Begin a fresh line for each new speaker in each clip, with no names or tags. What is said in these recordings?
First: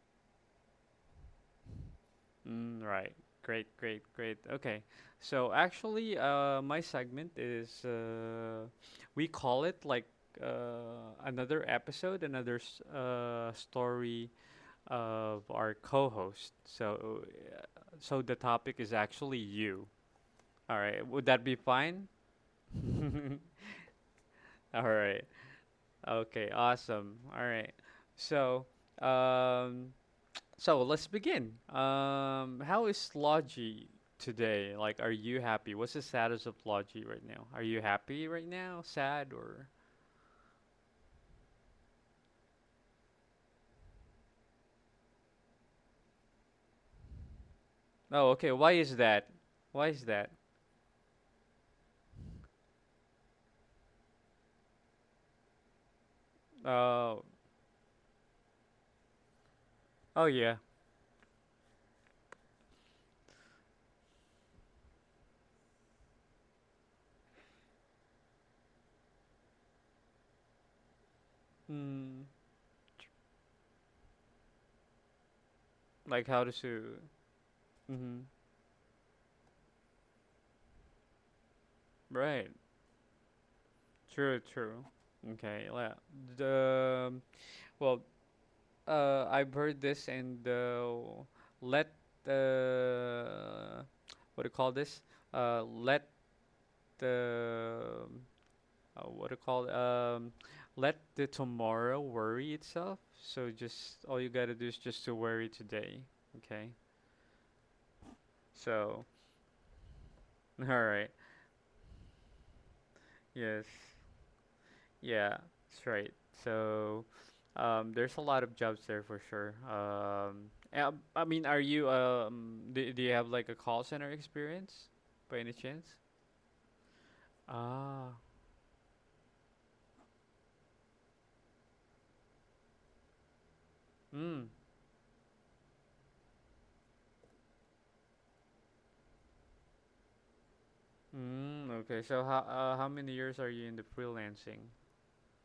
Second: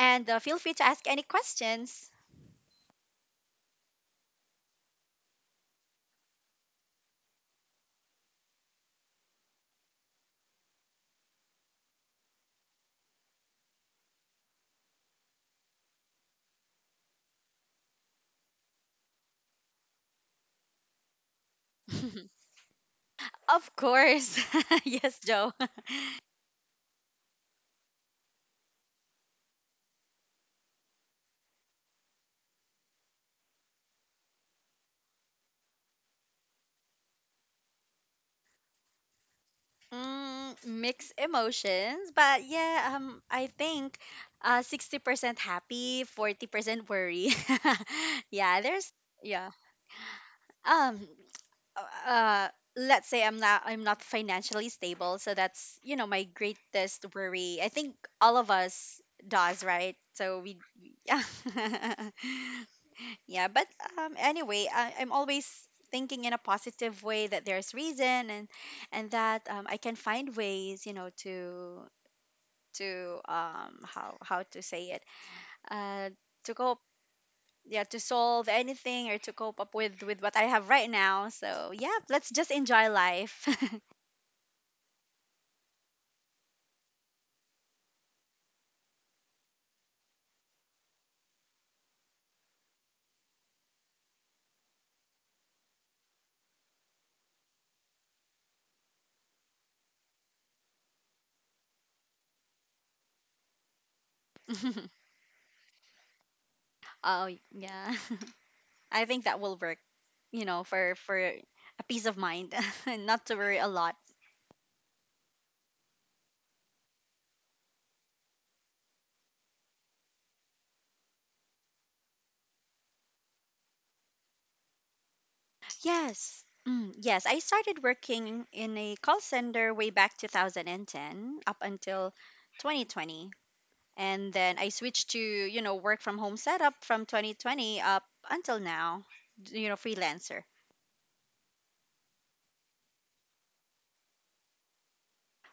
And feel free to ask any questions.
Mm, right. Great, great, great. Okay. So actually, my segment is we call it like another episode, story of our co-host. So, uh, so the topic is actually you. All right. Would that be fine?
Of course.
All
Yes,
right.
Joe.
Okay. Awesome. All right. So, um, So let's begin. How is Logi today? Like, are you happy? What's the status of Logi right now? Are you happy right now? Sad, or?
Mixed emotions, but yeah, I think 60% happy, 40% worry.
Oh, okay.
Yeah,
Why
there's,
is that?
yeah.
Why is that?
Um, uh let's say I'm not financially stable, so that's my greatest
Oh,
worry, I think. All of us does, right?
oh,
So we,
yeah.
yeah. Yeah, but anyway, I'm always thinking in a positive way that there's reason and that, I can find ways, to
Mm,
how to say it, uh
like how
to
to
cope.
sue.
Yeah, to
Mm-hmm.
solve anything, or to cope up with what I have right now. So yeah, let's just
Right.
enjoy life.
True. True. Okay. Yeah. The well, I've heard this, and let uh, what do you call this? Let the What do you call it? Let the tomorrow worry itself. So, just all you gotta do is just to worry today. Okay.
Oh yeah, I
So,
think that will work. You know,
all
for
right.
a peace of mind, and not to worry a
Yes.
lot.
Yeah. That's right. So there's a lot of jobs there for sure. I mean, do you have like a call center experience by any chance?
Yes. Yes, I started
Ah.
working in a call center way back 2010 up until 2020. And
Mm.
then I switched to, you know, work from home setup from 2020 up until now, you know, freelancer.
Mm. Okay. So how many years are you in the freelancing?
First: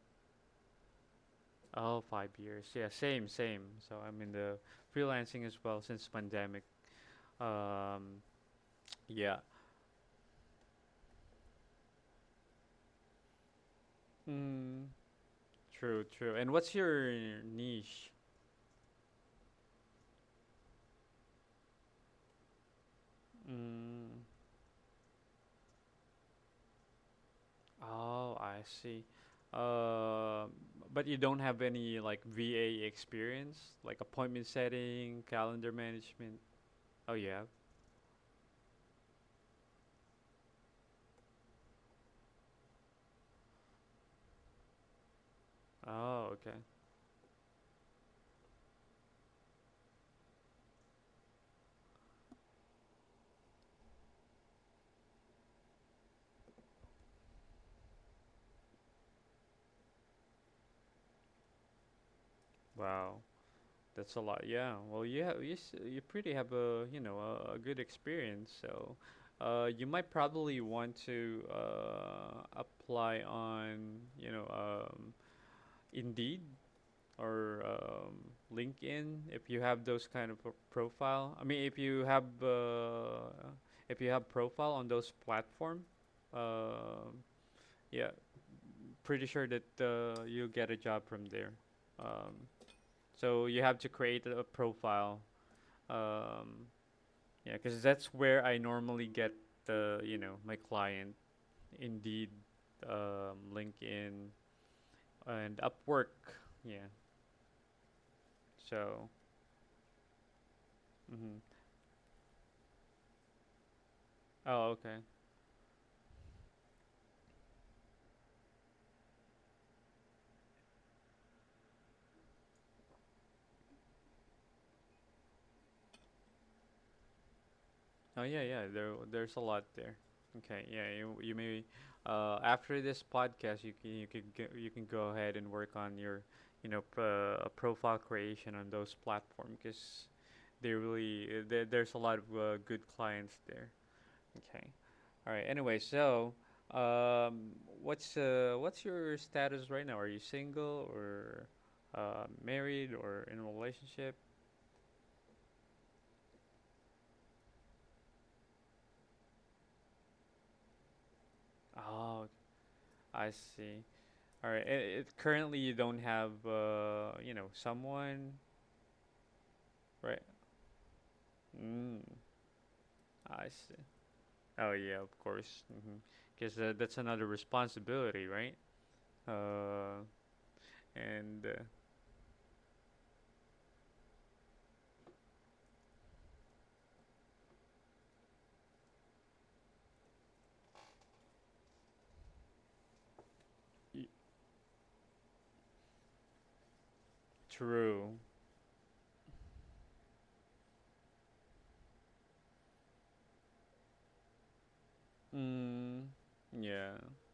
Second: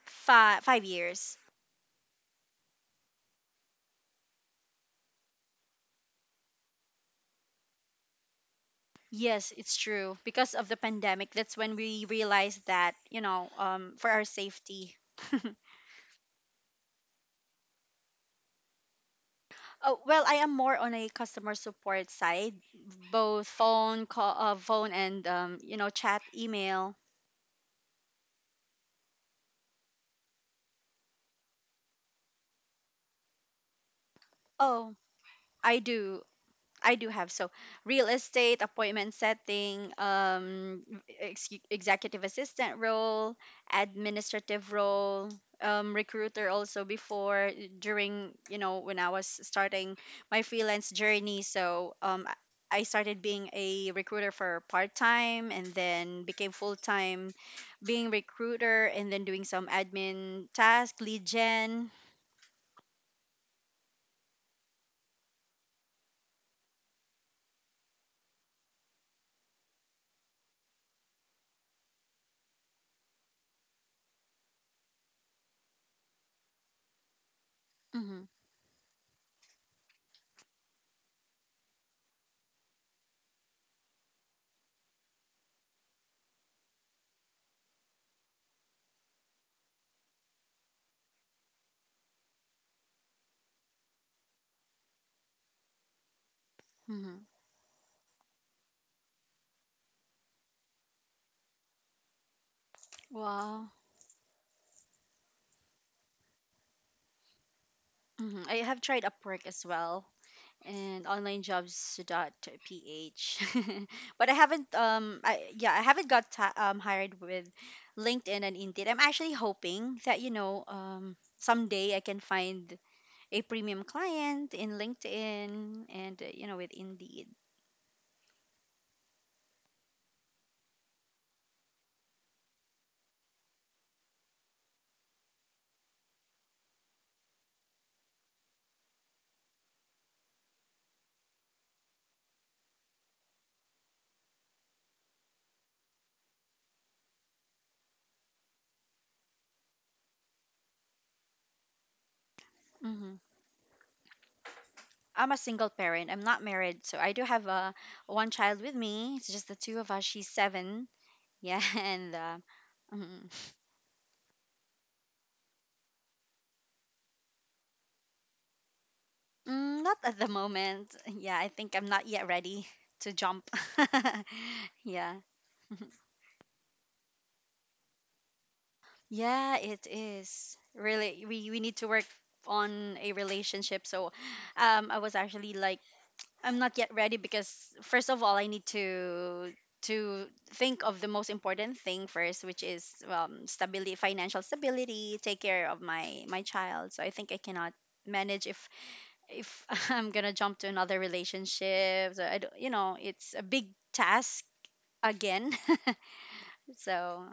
5 years.
Oh, 5 years. Yeah, same, same. So I'm in the freelancing as well since pandemic. Um, yeah.
Yes, it's true. Because of the pandemic, that's when we realized that, you know, for our
Mm,
safety.
true, true. And what's your niche?
Oh, well, I am more on a customer support side, both phone
Mm,
call, phone, and you know, chat, email.
oh, I see. Uh, but you don't have any like VA experience, like appointment
Oh,
setting, calendar
I do.
management.
I do
Oh,
have.
yeah.
So, real estate, appointment setting, executive assistant role, administrative role,
Oh,
recruiter
okay.
also before, during, you know, when I was starting my freelance journey. So, I started being a recruiter for part time and then became full time, being recruiter and then doing some admin task, lead general.
Wow. That's a lot. Yeah. Well, you pretty have a good experience. So, you might probably want to apply on Indeed or
Mm-hmm,
LinkedIn if you have those kind of profile. I mean, if you have profile on those platform, uh, yeah, pretty sure that you'll get a job from there. Um, so you have to create a profile, um,
mm-hmm.
yeah, because that's where I normally get the you know my client, Indeed,
Wow.
LinkedIn, and Upwork. Yeah.
I have
So.
tried Upwork as well, and
Mm-hmm.
onlinejobs.ph. but I
Oh,
haven't
okay.
I yeah, I haven't got hired with LinkedIn and Indeed. I'm actually hoping that, you know, someday I can find a premium client in LinkedIn, and you know, with Indeed.
Oh, yeah, yeah. There's a lot there. Okay. Yeah. You maybe after this podcast, you can go ahead and work on your profile creation on those platforms because there's a lot of good clients there. Okay. All right. Anyway, so, um, what's your status right now? Are you single, or married,
hmm
or in a relationship?
I'm a single parent. I'm not married, so I do have one child with me. It's just the two of us. She's seven. Yeah, and
Oh, I
mhm.
see. All right. Currently, you don't have someone,
Not
right?
at the moment. Yeah, I think I'm
Mm,
not yet ready to
I
jump.
see. Oh yeah, of
Yeah.
course. Because that's another responsibility, right?
Yeah, it
Uh,
is. Really,
and
we,
uh,
we need to work on a relationship. So, I was actually like, I'm not yet ready because, first of all, I need to think of the most important thing first, which is, stability,
y-
financial stability, take care of my child. So I think I cannot
true.
manage if I'm gonna jump to another relationship. So, I, don't- you know, it's a big task again.
Mm, yeah.
So,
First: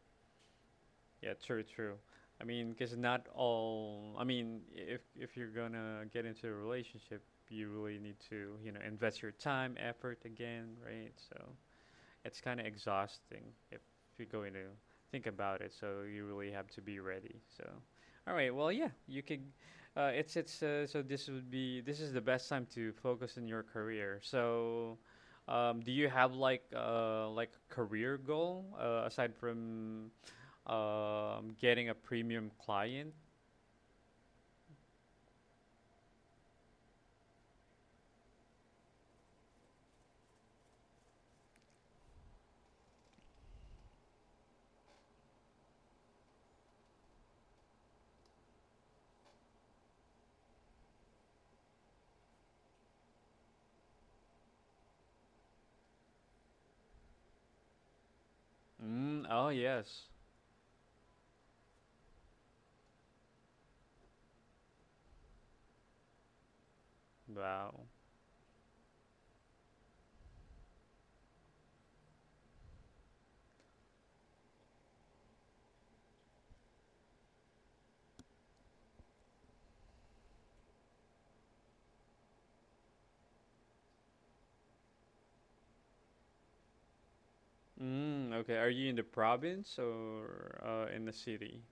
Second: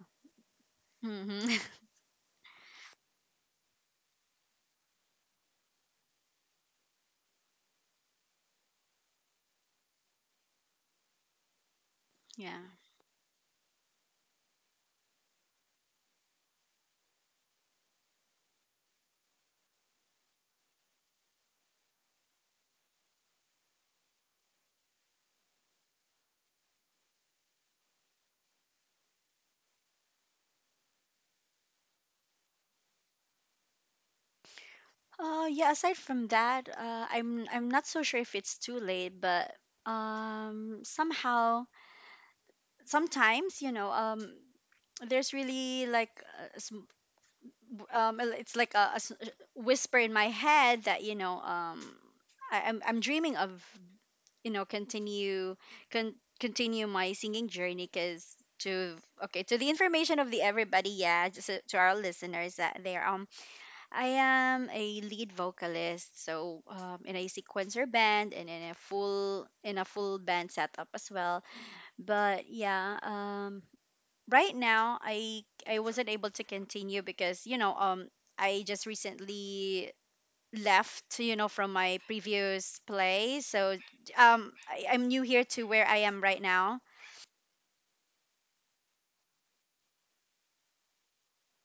Yeah,
hmm.
true, true. I mean, because not all. I mean, if you're gonna get into a relationship, you really need to, invest your time, effort again, right? So it's
Yeah.
kind of exhausting if you're going to think about it. So you really have to be ready. So, all right. Well, yeah, you could. It's so this would be this is the best time to focus in your career. So, do you have like career goal aside from getting a premium client.
Yeah. Aside from that, I'm not so sure if it's too late, but, somehow, sometimes, you know, there's really like, a sm- it's like a whisper in my head that, you know, I'm dreaming of, you know, continue, continue my singing journey. Because to,
Mm, oh
okay, to the
yes.
information of the everybody, yeah, just to our listeners that there, I am a lead vocalist, so, in a
Wow.
sequencer band, and in a full, band setup as well. But yeah, right now, I wasn't able to continue because, you know, I just recently left, you know, from my previous place. So, I'm new here to where I am right now.
Mm, okay. Are you in the province, or in the city?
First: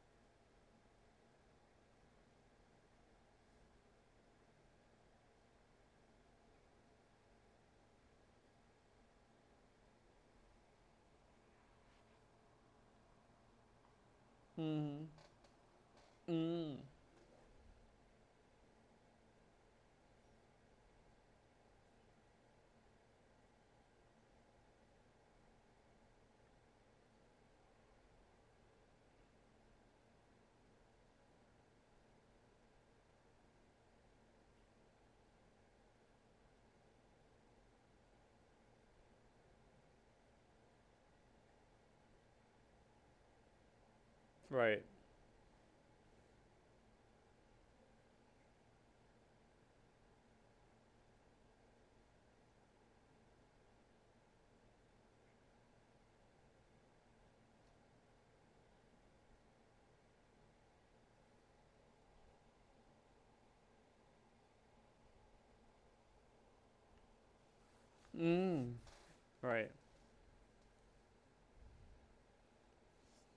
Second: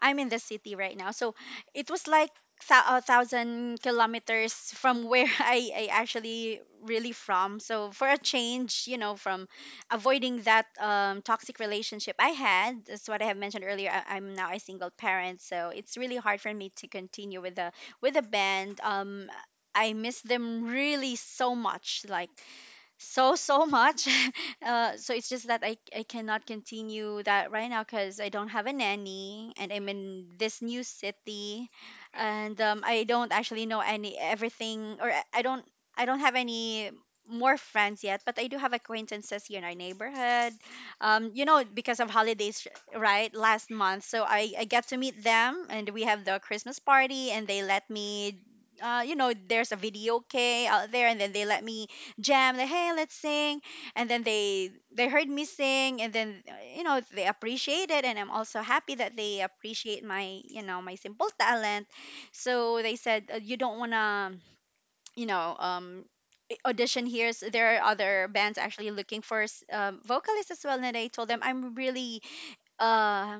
I'm in the city right now, so it was like 1,000 kilometers from where, I actually really from. So, for a change, you know, from avoiding that, toxic relationship I had. That's what I have mentioned earlier. I'm now a single
Mm,
parent, so it's really hard for me
mm,
to continue with the, band. I miss them really so much. Like, so much. So it's just that I cannot continue that right now, because I don't have a nanny and I'm in this new city. And, I don't actually know any everything, or I don't have any more friends yet. But I do have acquaintances here in our neighborhood, you know, because of holidays, right? Last month, so I
right.
get to meet them, and we have the Christmas party, and they let me, you know, there's a video k out there. And then they let me jam, like, hey, let's sing. And then they heard me sing, and then, you know, they appreciate it, and I'm also happy that they appreciate, my you know, my simple talent. So they said, you don't want to, you know, audition here. So there are other bands
Mm,
actually looking for
right.
vocalists as well. And I told them, I'm really, uh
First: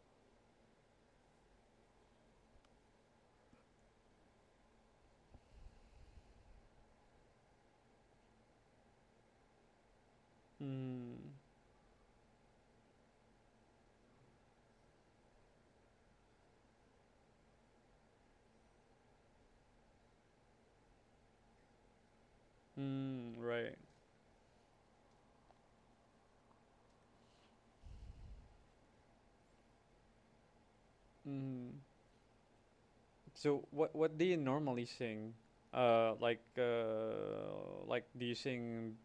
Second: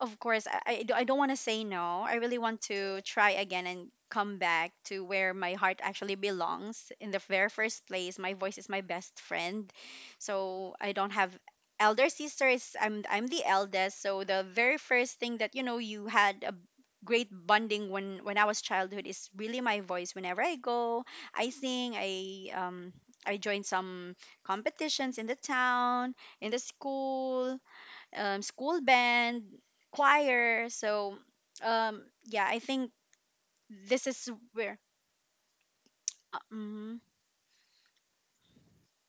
of course, I don't want to say no. I really want to try again and come back to where my heart actually belongs. In the very first place, my voice is my best friend. So I don't
Mm,
have, elder sister is, I'm the eldest. So the very first thing that, you know, you had a great bonding, when I was childhood, is really my voice. Whenever I go, I sing, I
mm,
join
right.
some competitions in the town, in the school, school band, choir. So,
Mm.
yeah, I think
So, what
this
what
is
do you
where,
normally sing? Uh,
uh,
like
mhm,
uh, like do you sing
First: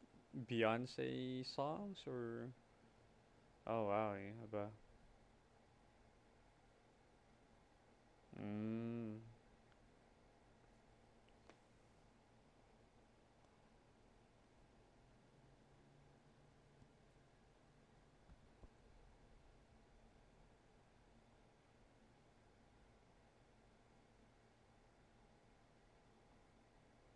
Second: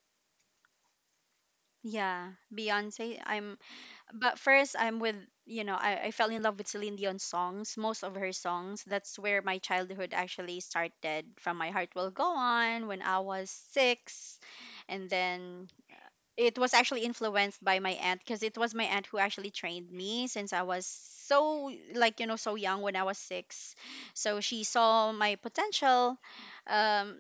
Beyonce songs,
yeah,
or?
Beyonce. I'm,
Oh wow.
but
Yeah. About.
first, I'm with, you know, I fell in love with Celine Dion's songs, most of her songs. That's
Mm.
where my childhood actually started. From My Heart Will Go On, when I was 6. And then it was actually influenced by my aunt, because it was my aunt who actually trained me since I was, so, like, you know, so young, when I was 6. So she saw my potential, um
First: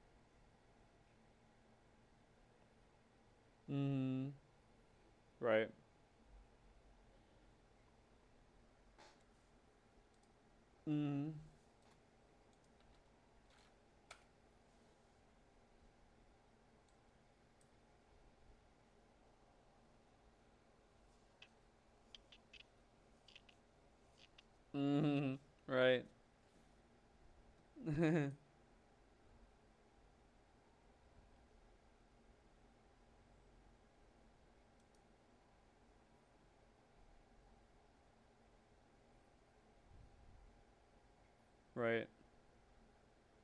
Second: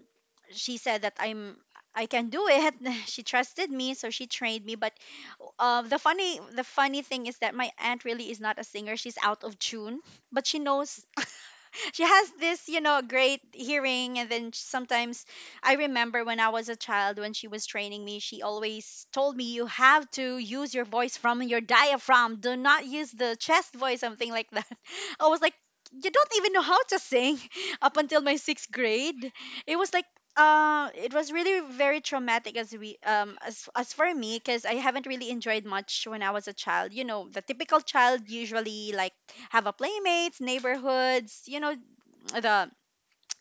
she said that I can do it. She trusted me, so she
Mm.
trained me. But,
Right.
the funny thing is that my aunt really is not a singer. She's out of tune, but she knows.
Mm.
She has this, you know, great hearing. And then sometimes, I remember when I was a child, when she was training me, she always told me, you have to use your voice from your diaphragm. Do not use the chest voice, something like that.
mm
I
hmm
was like,
Right.
you don't even know how to sing. Up until my sixth grade. It was like, it was really very traumatic as we as for me, because I haven't really enjoyed much when I was a child. You know, the typical child usually like have a playmates, neighborhoods, you know,
Right.
the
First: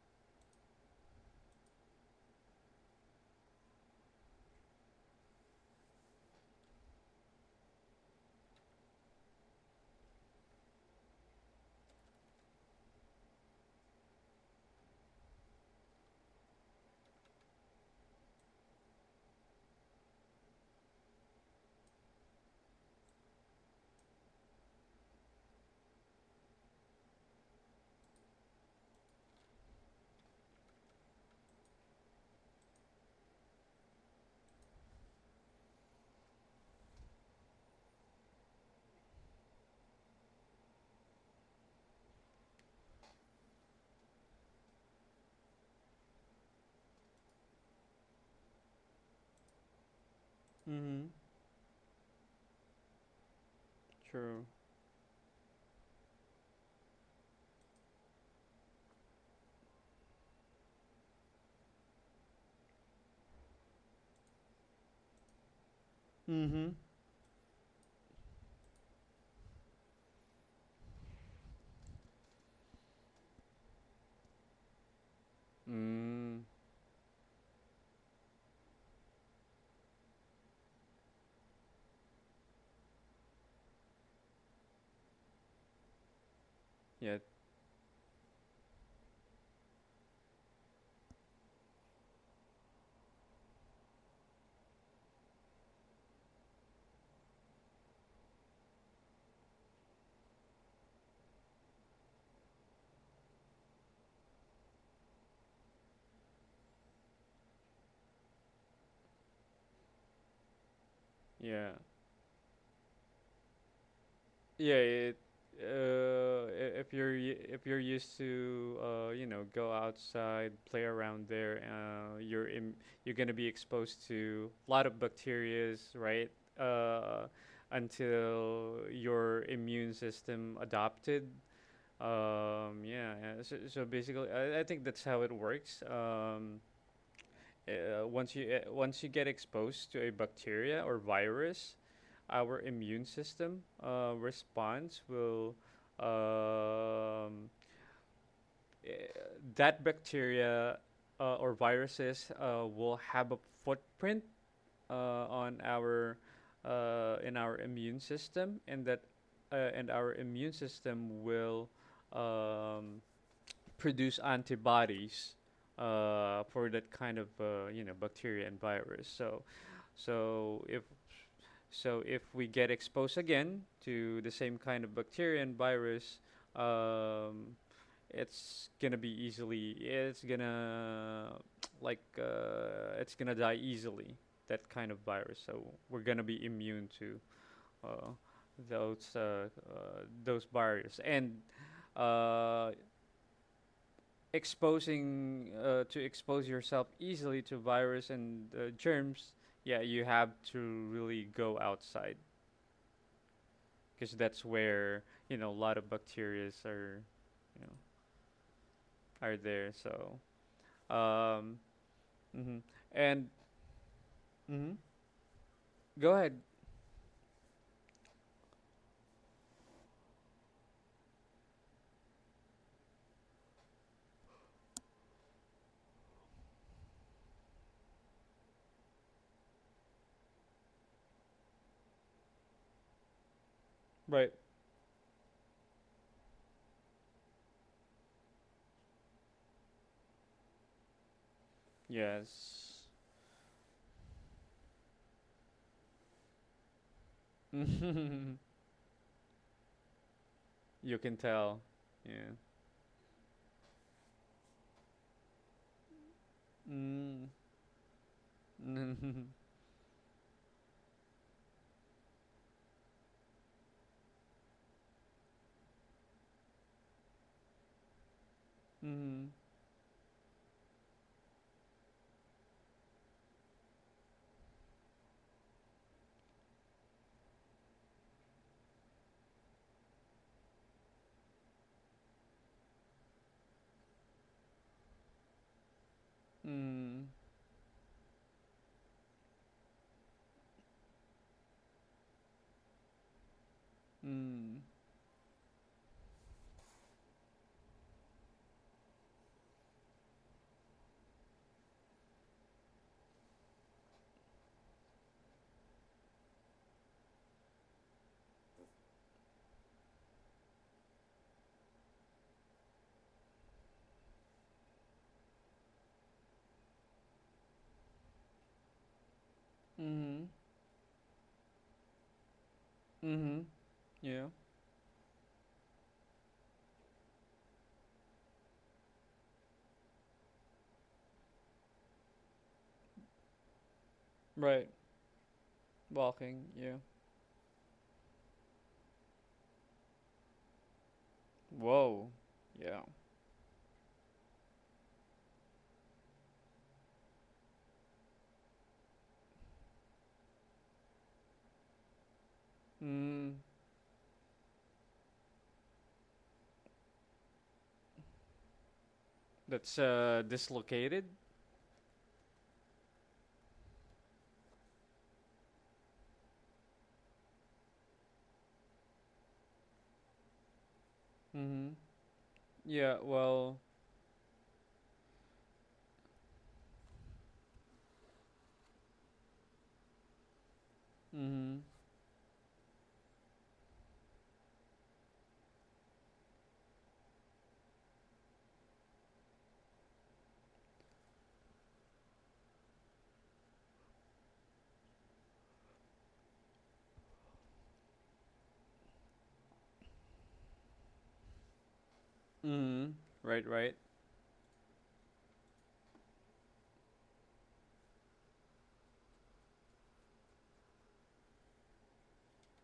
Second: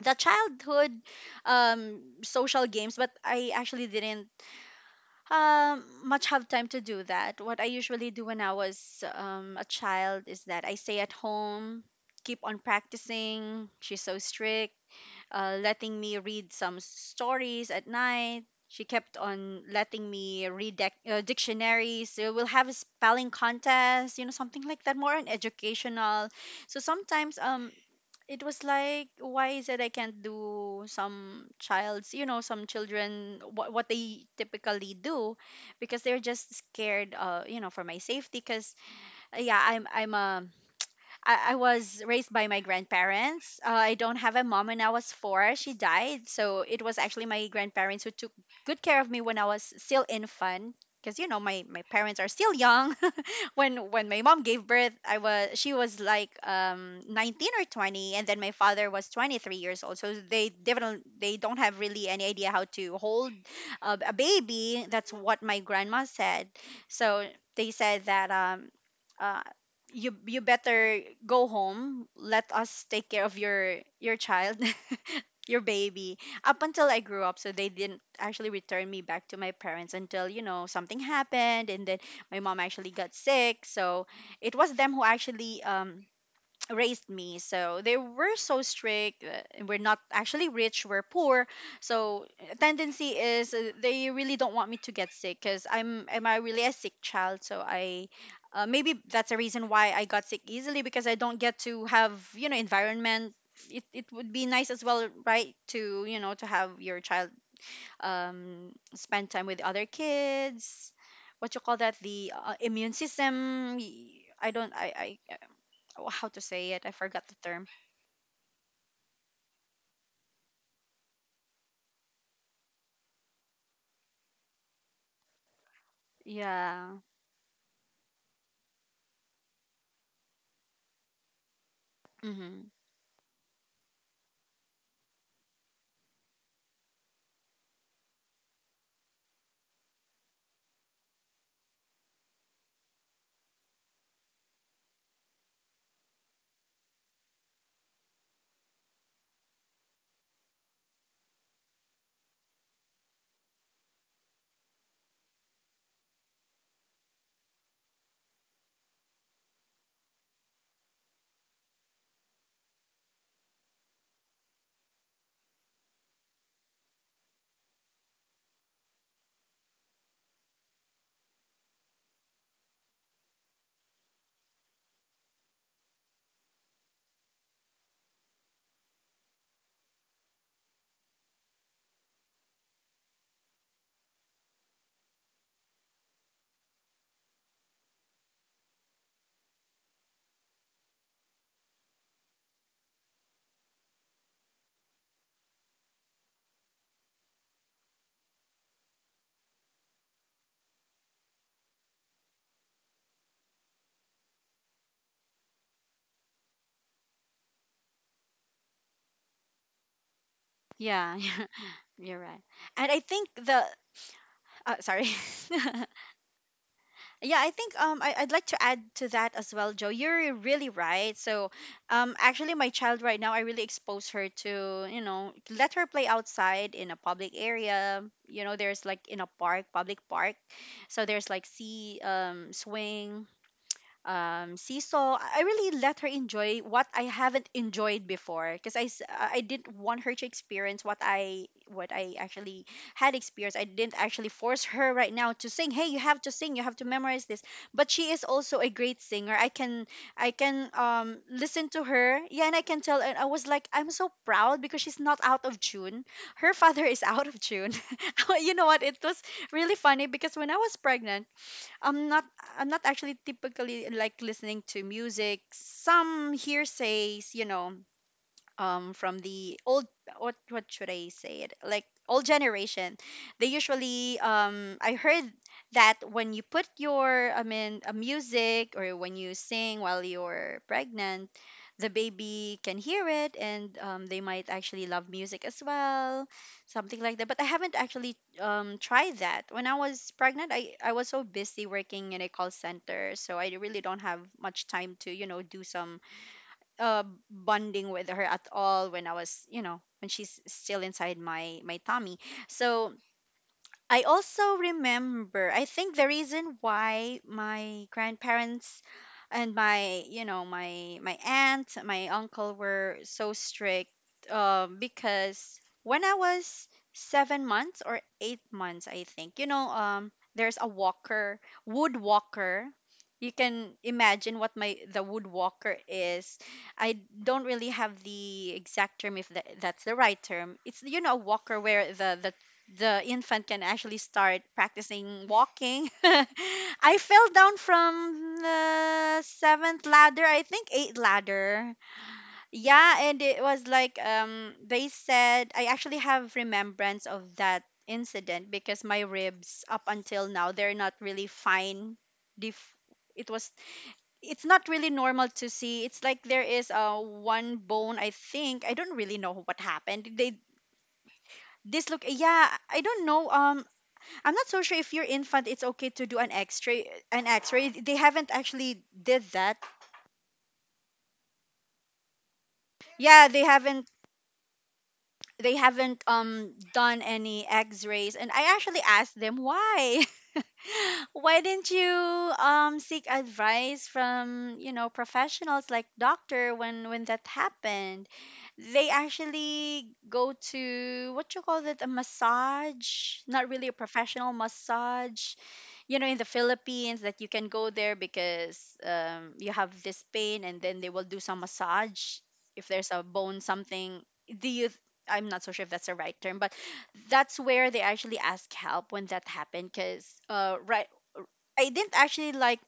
the childhood, social games. But I actually didn't much have time to do that. What I usually do when I was, a child, is that I stay at home, keep on practicing. She's so strict, letting me read some stories at night. She kept on letting me read dec dictionaries, so we'll have a spelling contest, you know, something like that, more on educational. So sometimes, it was like, why is it I can't do some child's, you know, some children, what they typically do, because they're just scared, you know, for my safety. Because yeah, I'm a, I was raised by my grandparents. I don't have a mom. When I was 4, she died. So it was actually my grandparents who took good care of me when I was still infant,
mm hmm
because, you know, my parents are still young when my mom
True.
gave birth. I was, she was like, 19 or 20, and then my father was 23 years old. So they definitely, they don't have really any idea how to hold a baby. That's what my grandma said.
Mm-hmm.
So they said that, uh you better go home. Let us take care of your child. Your baby,
Mm.
up until I grew up. So they didn't actually return me back to my parents until, you know, something happened. And then my mom actually got sick, so it was them who actually, raised
Yeah.
me. So they were so strict, we're not actually rich, we're poor. So, tendency is, they really don't want me to get sick, because I'm am I really a sick child. So I, maybe that's a reason why I got sick easily, because I don't get to have, you know, environment. It would be nice as well, right, to, you know, to have your child spend time with other kids. What you
Yeah.
call that? The immune system. I don't.
Yeah. It,
I. How to say
I-
it? I
if you're
forgot the
y- if
term.
you're used to go outside, play around there, you're gonna be exposed to a lot of bacterias, right?
Yeah.
Uh, until your immune system adopted.
Hmm.
Yeah, yeah. So basically, I think that's how it works. Once you get exposed to a bacteria or virus, our immune system response will, um, eh, that bacteria, or viruses, will have a footprint on our in our immune system, and that and our immune system will um, produce antibodies for that kind of bacteria and virus. So if so if we get exposed again to the same kind of bacteria and virus, um, it's gonna be easily it's gonna it's gonna die easily, that kind of virus. So we're gonna be immune to uh, those viruses, and uh, exposing to expose yourself easily to virus and germs. Yeah, you have to really go outside because that's where a lot of bacteria you know, are there. So,
Yeah. Yeah.
um,
You're right.
mhm,
And I think
and
the.
mhm.
Sorry.
Go ahead.
Yeah, I think I'd like to add to that as well, Joe. You're really right. So actually my child right now I really expose her to, you know, let her play outside in a public area. You know, there's like in a park, public park. So there's like sea swing,
Right.
seesaw. I really let her enjoy what I haven't enjoyed before because I didn't want her to experience what I actually
Yes.
had experienced. I didn't actually force her right now to sing. Hey, you have to sing. You have to memorize this. But she is
You
also a great singer. I can I can
can
um
tell.
listen to her.
Yeah.
Yeah, and I can tell. And I was like, I'm so proud because she's not out of tune. Her father is out
Mm.
of tune. you know what? It was really funny because when I was pregnant. I'm not, actually typically like listening to music. Some hearsays, you know, from
Mm.
the old, what should I say it, like old generation, they usually, I heard that when you put your, I mean, a music or when you sing while you're pregnant, the baby can hear it, and they might actually love music as well, something
Mm.
like that. But I haven't actually tried that. When I was pregnant, I was so busy working in a call center, so I really don't have
Mm.
much time to, you know, do some uh, bonding with her at all when I was, you know, when she's still inside my tummy. So I also remember, I think the reason why my grandparents and, my, you know, my aunt, my uncle were so strict, because when I was 7 months or 8 months, I think, you know,
Mm.
there's a walker, wood walker. You
Mm.
can
Yeah.
imagine what my the wood walker is. I don't really have the exact term if that's the right term. It's, you know, a walker where the infant can actually start
Right.
practicing walking.
Walking. Yeah.
I fell down from the seventh ladder, I think eighth ladder.
Whoa. Yeah.
Yeah, and it was like, they said I actually have remembrance of that incident because my ribs up until now they're not really fine. Def- it
Mm,
was, it's not really normal to see. It's like there is a one bone I think. I don't really know what
that's
happened. They
dislocated.
this look yeah, I don't know. I'm not so sure if your infant it's okay to do an X-ray, an X-ray. They haven't actually did that.
Mm-hmm. Yeah.
Yeah, they
Well.
haven't they haven't um done any X-rays, and I actually asked them why. Why
Mm-hmm.
didn't you seek advice from, you know, professionals like doctor when that happened? They actually go to, what you call it, a massage, not really a professional massage. You know, in the Philippines that you can go there because you have this pain and then they will do some massage if there's
Mm-hmm.
a bone
Right. Right.
something. Do you I'm not so sure if that's the right term, but that's where they actually ask help when that happened because right, I didn't actually like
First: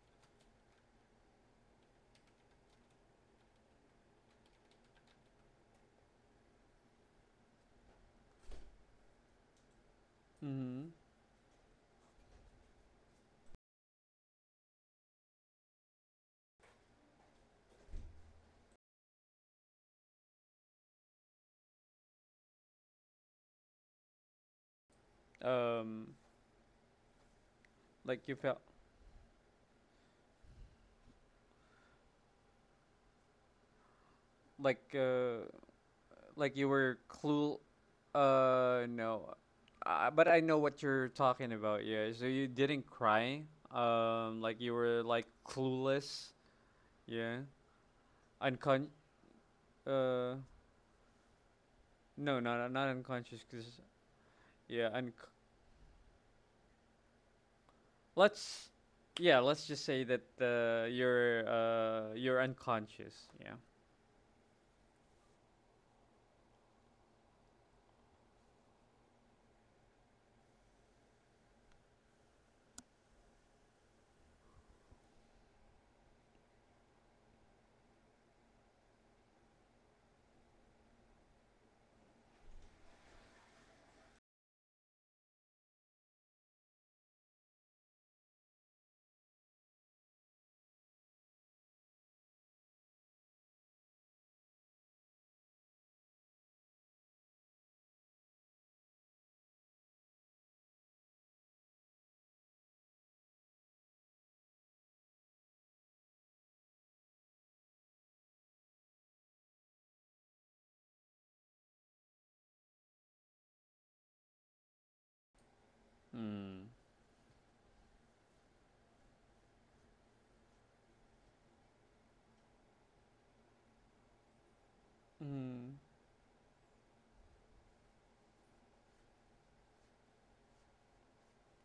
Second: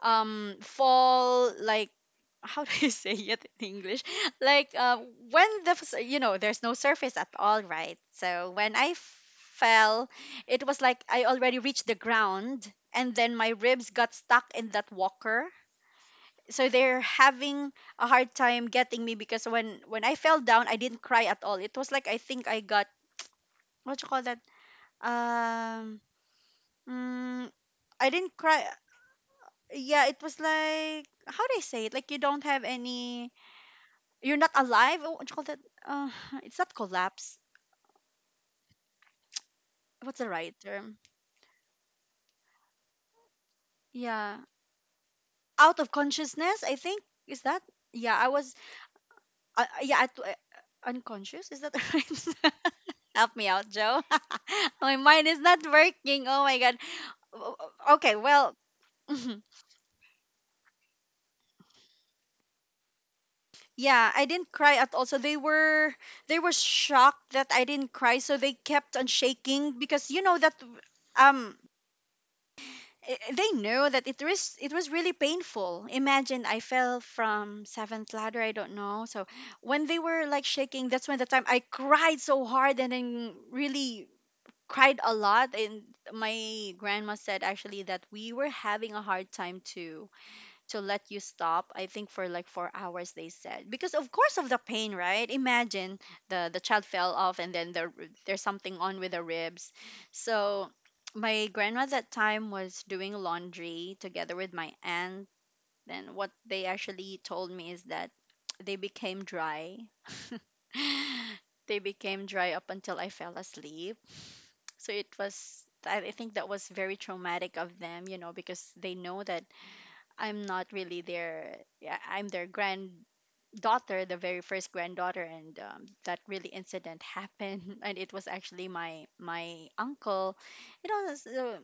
fall like, how do you say it in English, like when you know there's no surface at all, right? So when I fell, it was
Mm-hmm.
like I already reached the ground and then my ribs got stuck in that walker, so they're having a hard time getting me. Because when I fell down I didn't cry at all. It was like I think I got, what you call that, um,
Um.
mm, I
Like you
didn't
felt.
cry. Yeah, it was like, how do I say it? Like you don't have any. You're not
Like
alive. Oh, what you call
uh.
that? Uh,
Like
it's
you
not
were
collapse.
clue. No. Uh,
What's
but
the
I know
right
what
term?
you're talking about. Yeah. So you didn't cry.
Yeah,
Like you were like
out of
clueless.
consciousness. I think, is
Yeah.
that. Yeah, I was.
Uncon.
Yeah,
Uh.
unconscious. Is that the
No.
right?
Not
Help
unconscious.
me out,
Cause,
Joe.
yeah.
my
Unc.
mind is not working. Oh my god. Okay, well.
let's yeah let's just say that you're unconscious, yeah.
Yeah, I didn't cry at all. So they were shocked that I didn't cry. So they kept on shaking because you know that, um they knew that it was really painful. Imagine I fell from seventh ladder. I don't know. So when they were like shaking, that's when the time I cried so hard, and then really cried a lot. And my grandma said actually that we were having a hard time too to let you stop. I think for like 4 hours, they said, because of course of the pain, right? Imagine the child fell off, and then there's something on with the ribs. So my grandma at that time was doing laundry together with my aunt, and what they actually told me is that they became dry, they became dry up until I fell asleep. So it was, I think that was
Mm.
very traumatic of them, you know, because they know that I'm not really their, yeah, I'm their granddaughter, the very first granddaughter. And that really incident happened, and it was actually my uncle, you know. So,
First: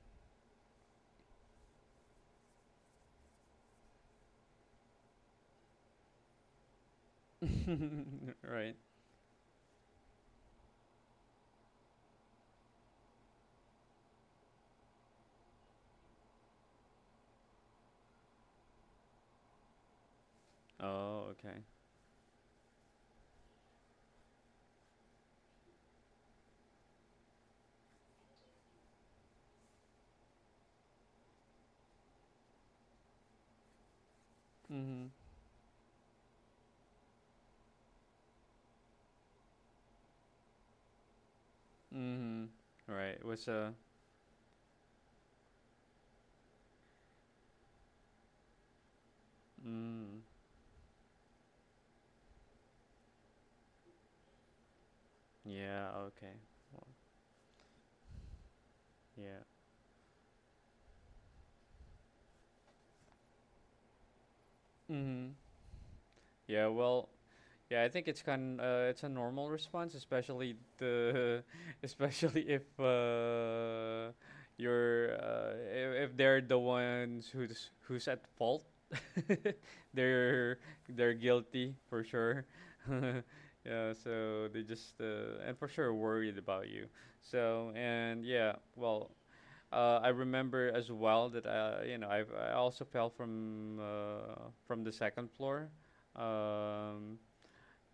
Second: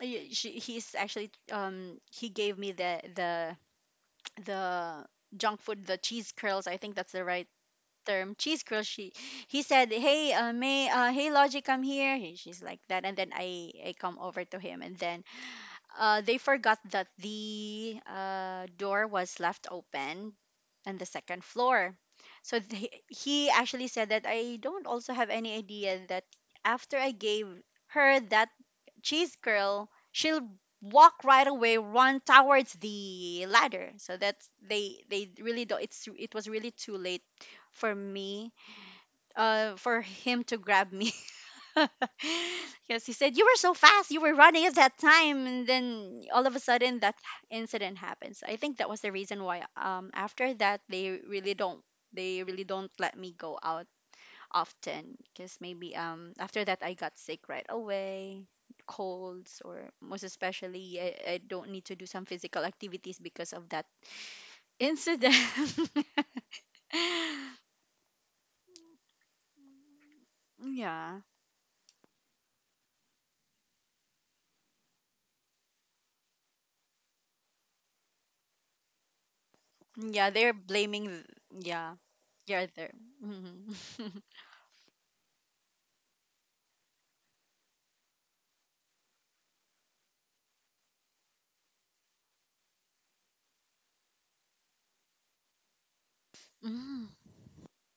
he's actually, he gave me the junk food, the cheese curls. I think that's the right term,
Mm.
cheese
Right.
curls. She He said, hey, may hey, logic, come here. She's like that, and then I come over to him, and then they forgot that the door was left open on the
Oh
second
okay.
floor. So he actually said that I don't also have any idea that after I gave her that cheese curl, she'll walk right away, run towards the ladder. So that's
Mm-hmm.
they really don't. It was really too late for me, for him to grab me.
Mm-hmm.
Because he
Right.
said, you
What's
were
uh
so fast, you were running at that time. And then all of a sudden, that incident happens. I think that was the reason why,
mm
after that, They really don't let me go out often. Because
yeah,
maybe
okay.
after that
Well,
I got sick right away,
yeah.
colds, or most especially I don't need to do some physical activities because of that incident.
Mm-hmm. Yeah. Well, yeah, I think it's a normal response, especially
yeah,
the, especially if you're if they're the ones who's at fault.
yeah, they're
they're
blaming.
they're
th-
guilty
yeah,
for sure.
yeah, they're. Mhm.
Yeah, so they just and for sure worried about you. So, and yeah, well, I remember as well that I also fell from from the second floor.
Mm.
Um,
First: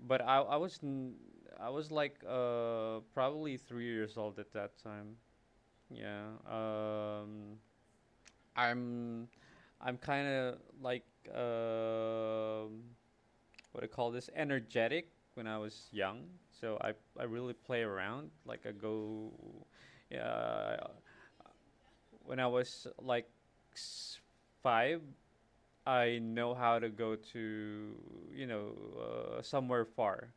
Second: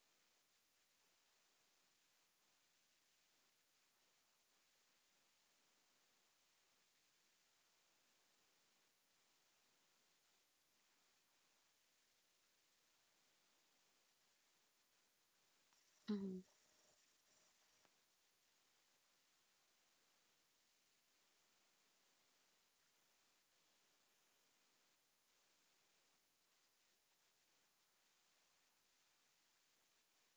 but I was like probably 3 years old at that time. Yeah. I'm I'm kind of like, um what do you call this, energetic when I was young.
Mm,
So, I really play around. Like I go. Yeah. When I was like s- five, I know how to go to you know somewhere far,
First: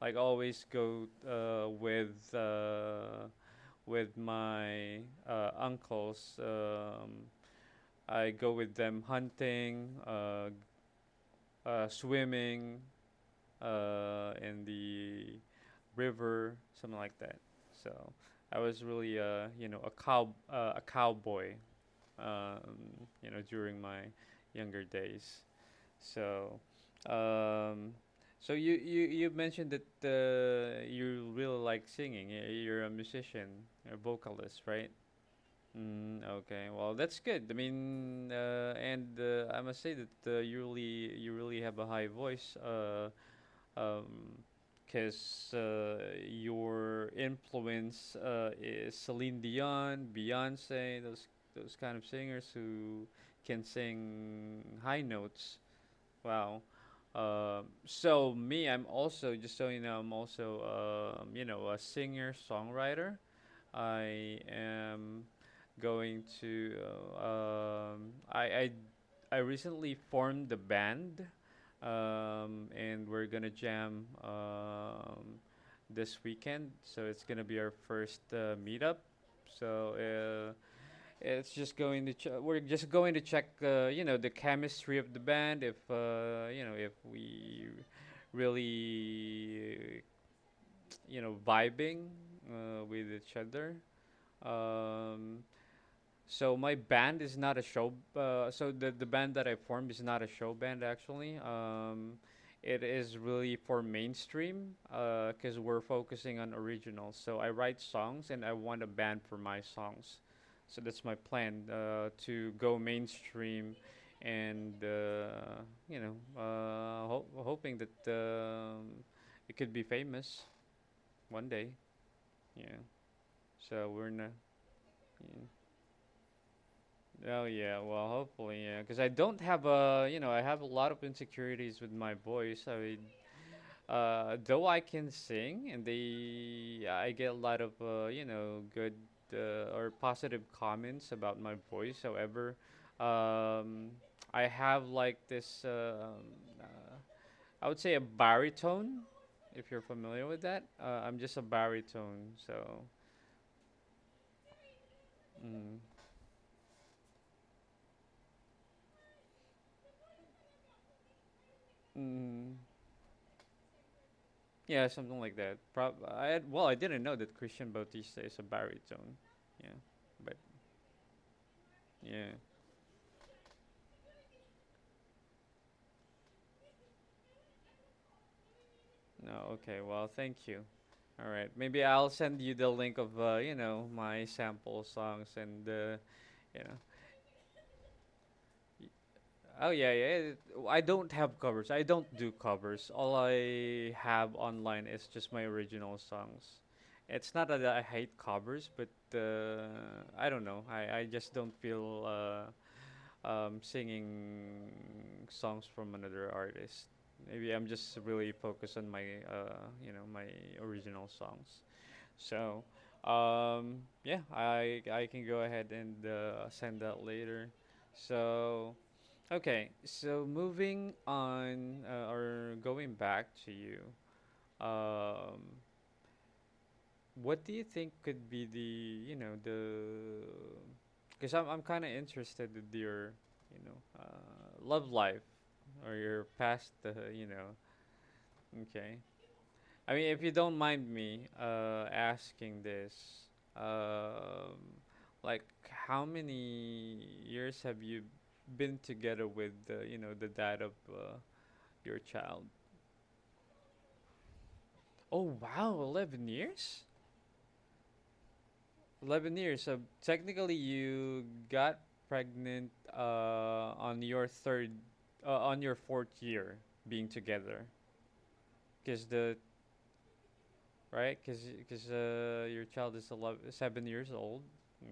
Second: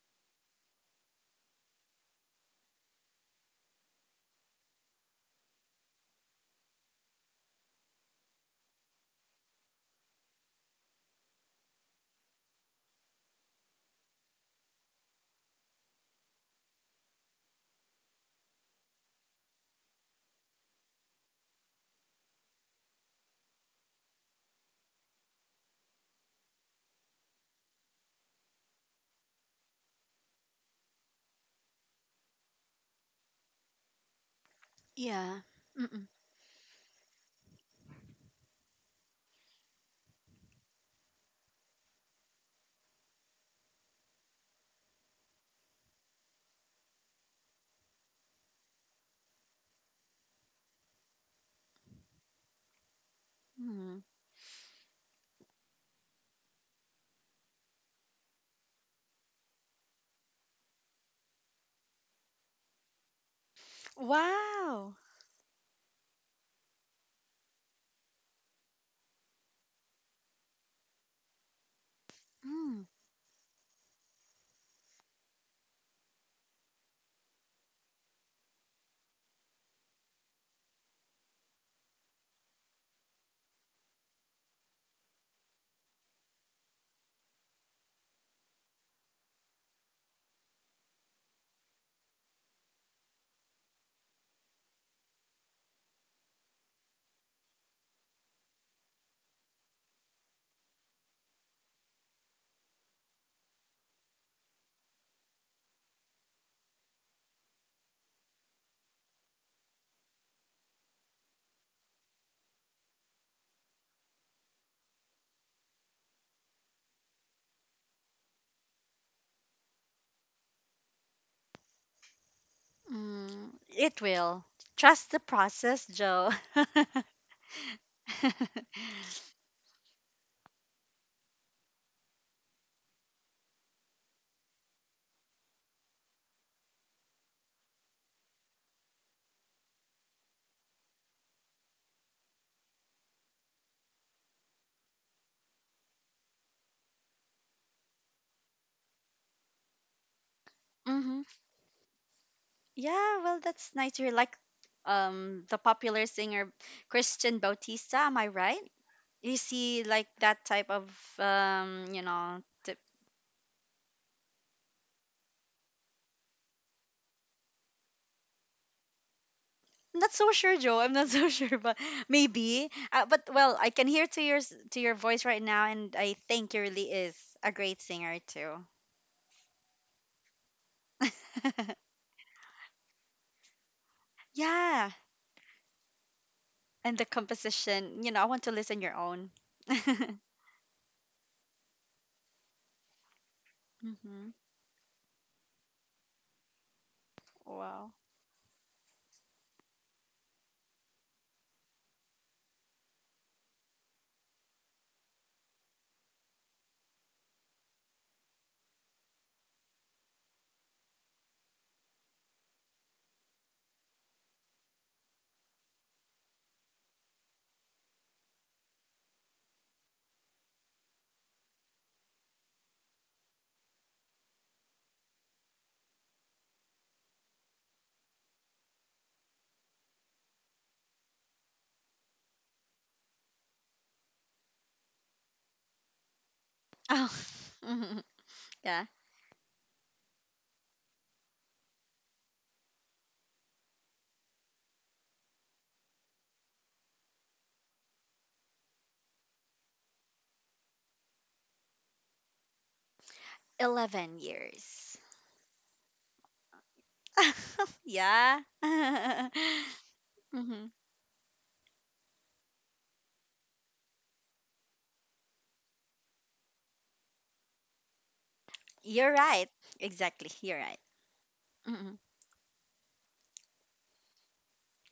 like always go with my uncles. I go with them hunting, swimming in the river, something like that. So, I was really a cowboy, during my younger days. So, um, so you mentioned that you really like singing. You're a musician, a vocalist, right?
yeah. Mm-mm,
Mm, okay. Well, that's good. I mean, and I must say that you really have a high voice. Um, because your influence is Celine Dion, Beyonce, those kind of singers who can
mm.
sing high notes. Wow. So me, I'm also, just so you know, I'm also, a singer songwriter. I
Wow.
am going to. I recently formed the band,
Mm,
and we're gonna jam, this weekend. So it's gonna be our first meetup. So, it's just going to ch- we're just going to check you know, the chemistry of the band, if if we really vibing with each other. Um, so my band is not a show. So the band that I formed is not a show band, actually. It is really for mainstream because we're focusing on originals. So I write songs, and I want a band for my songs. So that's my plan, to go mainstream, and hoping that it could be famous one day. Yeah.
mm.
So
It
we're not.
will. Trust the process, Joe.
Oh yeah, well, hopefully, yeah, because I don't have a you know I have a lot of insecurities with my voice. I mean, though I can sing, and they I get a lot of good, or positive comments about my voice. However, um, I have like this, uh, I would say, a baritone, if you're familiar with that. I'm
hmm.
just a baritone, so,
Yeah, well, that's nice. You're like, the
mm,
popular singer Christian Bautista, am I right? You see, like that type of, you know,
mm.
tip.
Yeah, something like that. Well, I didn't know that Christian Bautista is a baritone. Yeah,
I'm not so
but
sure, Joe. I'm not so sure, but
yeah,
maybe. But well, I can hear to your to your voice right now, and I think you really is a great singer too.
no, okay. Well, thank you. All right, maybe I'll send you the link of, you know, my sample
yeah,
songs and, you know.
and the composition. You know, I want to listen
y-
your own.
Oh yeah, yeah. I don't have covers. I don't do covers. All I have
hmm.
online is just my original songs. It's not that I
Wow.
hate covers, but uh, I don't know. I just don't feel singing songs from another artist. Maybe I'm just really focused on my, uh, you know, my original songs. So, yeah, I can go ahead and send that later. So, okay, so moving on or going back to you. Um, what do you think could be the, because I'm kind of interested in your, love life or your past,
Oh, mhm, yeah.
okay. I mean, if you don't mind me asking this, um, like, how many years have you been together with, the dad of your child?
11 years.
Oh, wow, 11 years?
yeah.
11 years. So technically,
hmm.
you got pregnant on your third, on your fourth year being together. Because
You're
the,
right. Exactly. You're right.
right? Because because
Hmm.
uh, your child is 11, 7 years old.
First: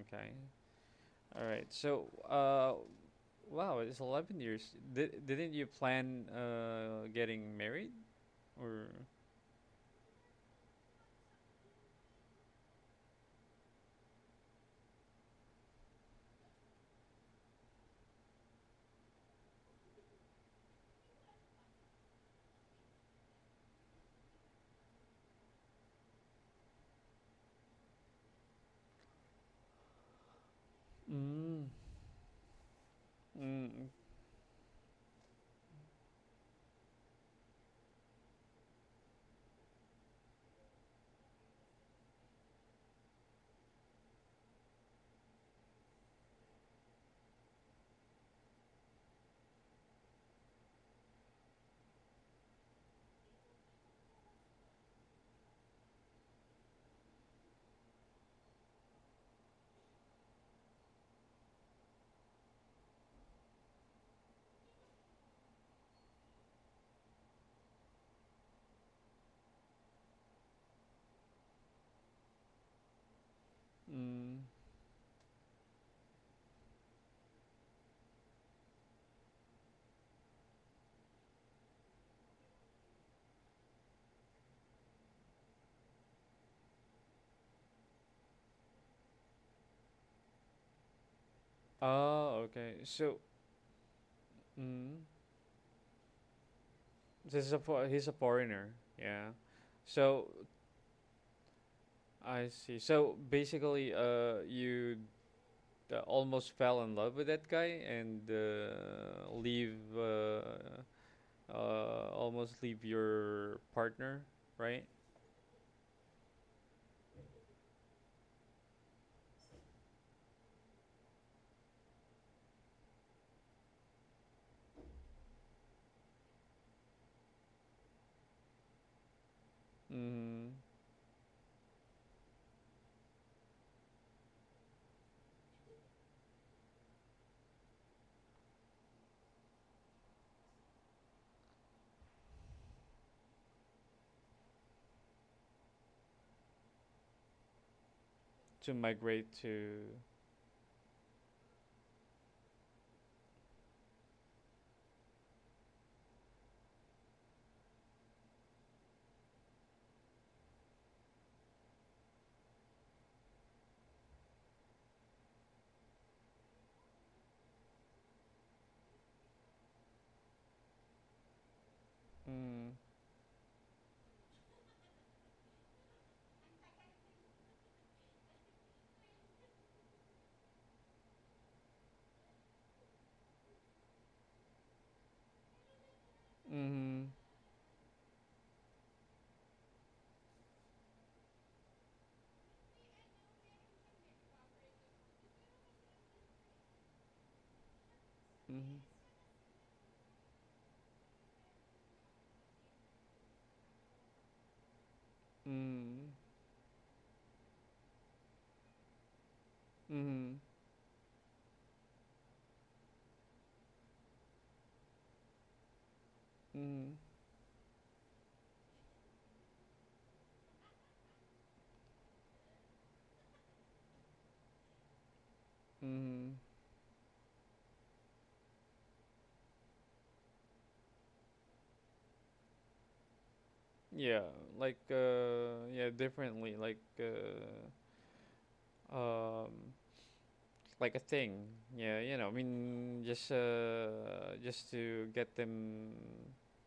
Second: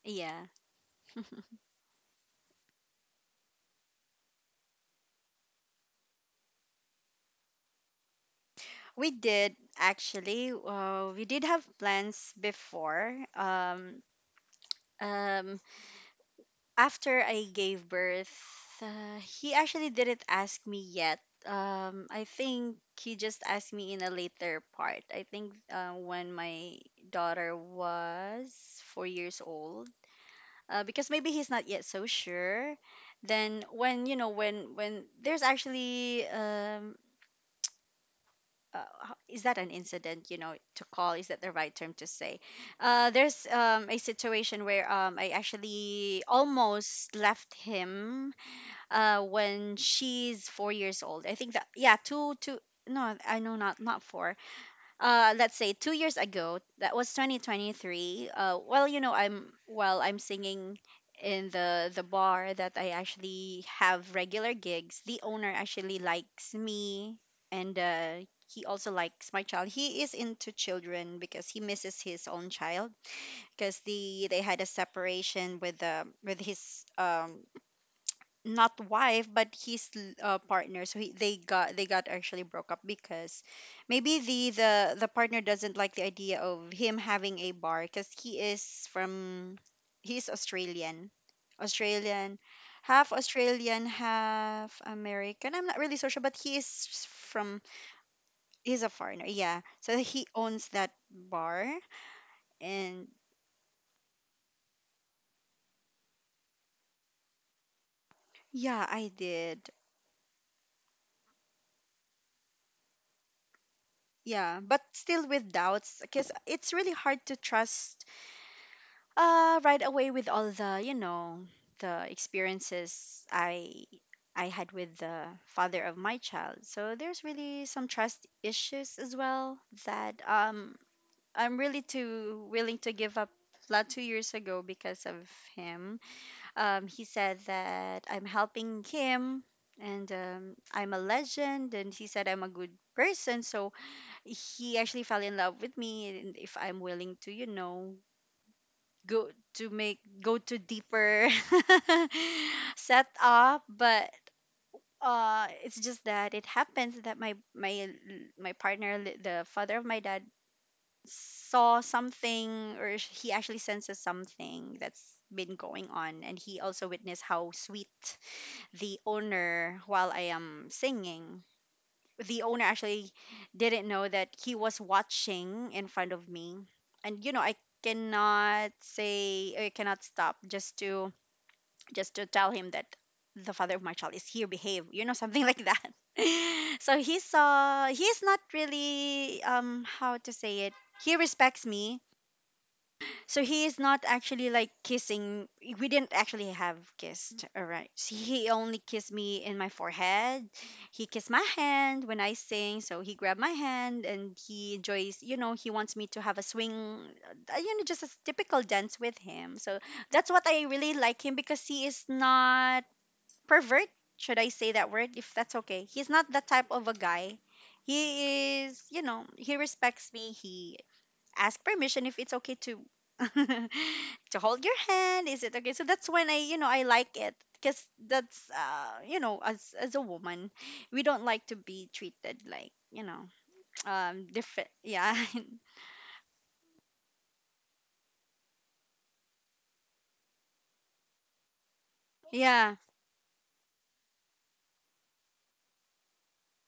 Okay.
Yeah.
All right. So, wow, it's 11 years. Didn't you plan getting married? Or.
We did actually. We did have plans before. Um, after I gave birth, he actually didn't ask me yet. I think he just asked me in a later part. I think when my daughter was 4 years old, because maybe he's not
Mm.
yet so sure. Then
Mm.
when you know when there's actually ho- is that an incident, you know, to call, is that the right term to say, there's, a situation where, I actually almost left him, when she's 4 years old, I think. That yeah two two no I know not not four uh, let's say 2 years ago, that was 2023. Well, you know, I'm singing in the bar that I actually have regular gigs. The owner actually likes me, and he also likes my child. He is into children because he misses his own child. Because they
Mm.
had a separation with the, with his, not wife but his, partner. So, they got, actually broke up because maybe the partner doesn't like the idea of him having a bar. Because he is from, he's Australian. australian
Oh, okay.
Half
So,
Australian, half
mm.
American. I'm not really so sure, but he is
This is a
from,
fo- He's a foreigner.
he's a foreigner.
Yeah.
Yeah, so he
So
owns that bar.
I see.
And
So basically, you almost fell in love with that guy and
yeah, I did.
leave almost leave your partner,
Yeah, but
right?
still with doubts, because it's really hard to trust right away with all the, you know, the experiences I had with the father of my child. So there's really some trust issues as well that
Mm-hmm.
I'm really too willing to give up lot 2 years ago because of him. He said that I'm helping him, and I'm a legend, and he said I'm a good person, so he actually fell in love with me. And if I'm willing to
To migrate
go
to.
go to deeper setup, but it's just that it happens that my partner, the father of my dad, saw something, or he actually senses something that's been going on, and he also witnessed how sweet the owner while I am singing. The owner
Mm.
actually didn't know that he was watching in front of me. And you know, I cannot stop just to tell him that the father of my child is here, behave, something like that. So
Mm-hmm.
he saw he's not really, how to say it, he respects me. So he is not actually like kissing. We didn't actually have kissed. All right. So he
Mm-hmm.
only kissed me in my forehead. He kissed my hand when I sing. So he grabbed my hand and he enjoys, he wants me
Mm.
to have a swing, just a typical dance with him. So that's
Mm-hmm.
what I really like him, because he is not pervert. Should I say that word? If that's okay. He's not that type of
Mm-hmm.
a guy. He is, he respects me. He ask permission if it's okay to to hold your hand, is it okay, so that's when
Mm-hmm.
I I like it, because that's as a woman, we don't like to be treated like,
Yeah,
different.
like
Yeah.
yeah, differently. Um like a thing. Yeah, you know, I
Yeah,
mean, just to get them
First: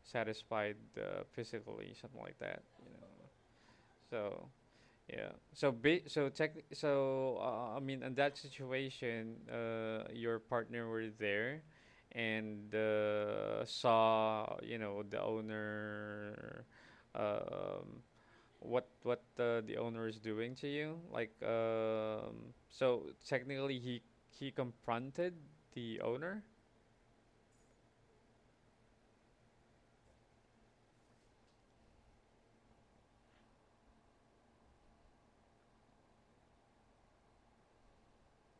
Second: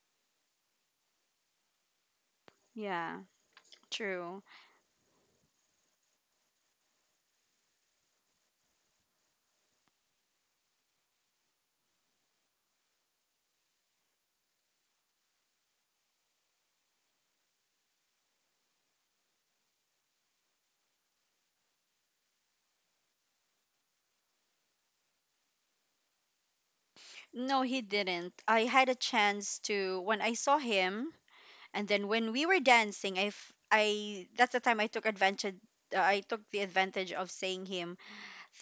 satisfied, physically, something like that. You know,
yeah, true.
so yeah, so be so tech. So I mean, in that situation, your partner were there, and saw, you know, the owner. Um, what the owner is doing to you, like, um, so technically he confronted the owner.
No, he didn't. I had a chance to, when I saw him, and then when we were dancing, I f- I that's the time I took advantage. I took the advantage of saying him,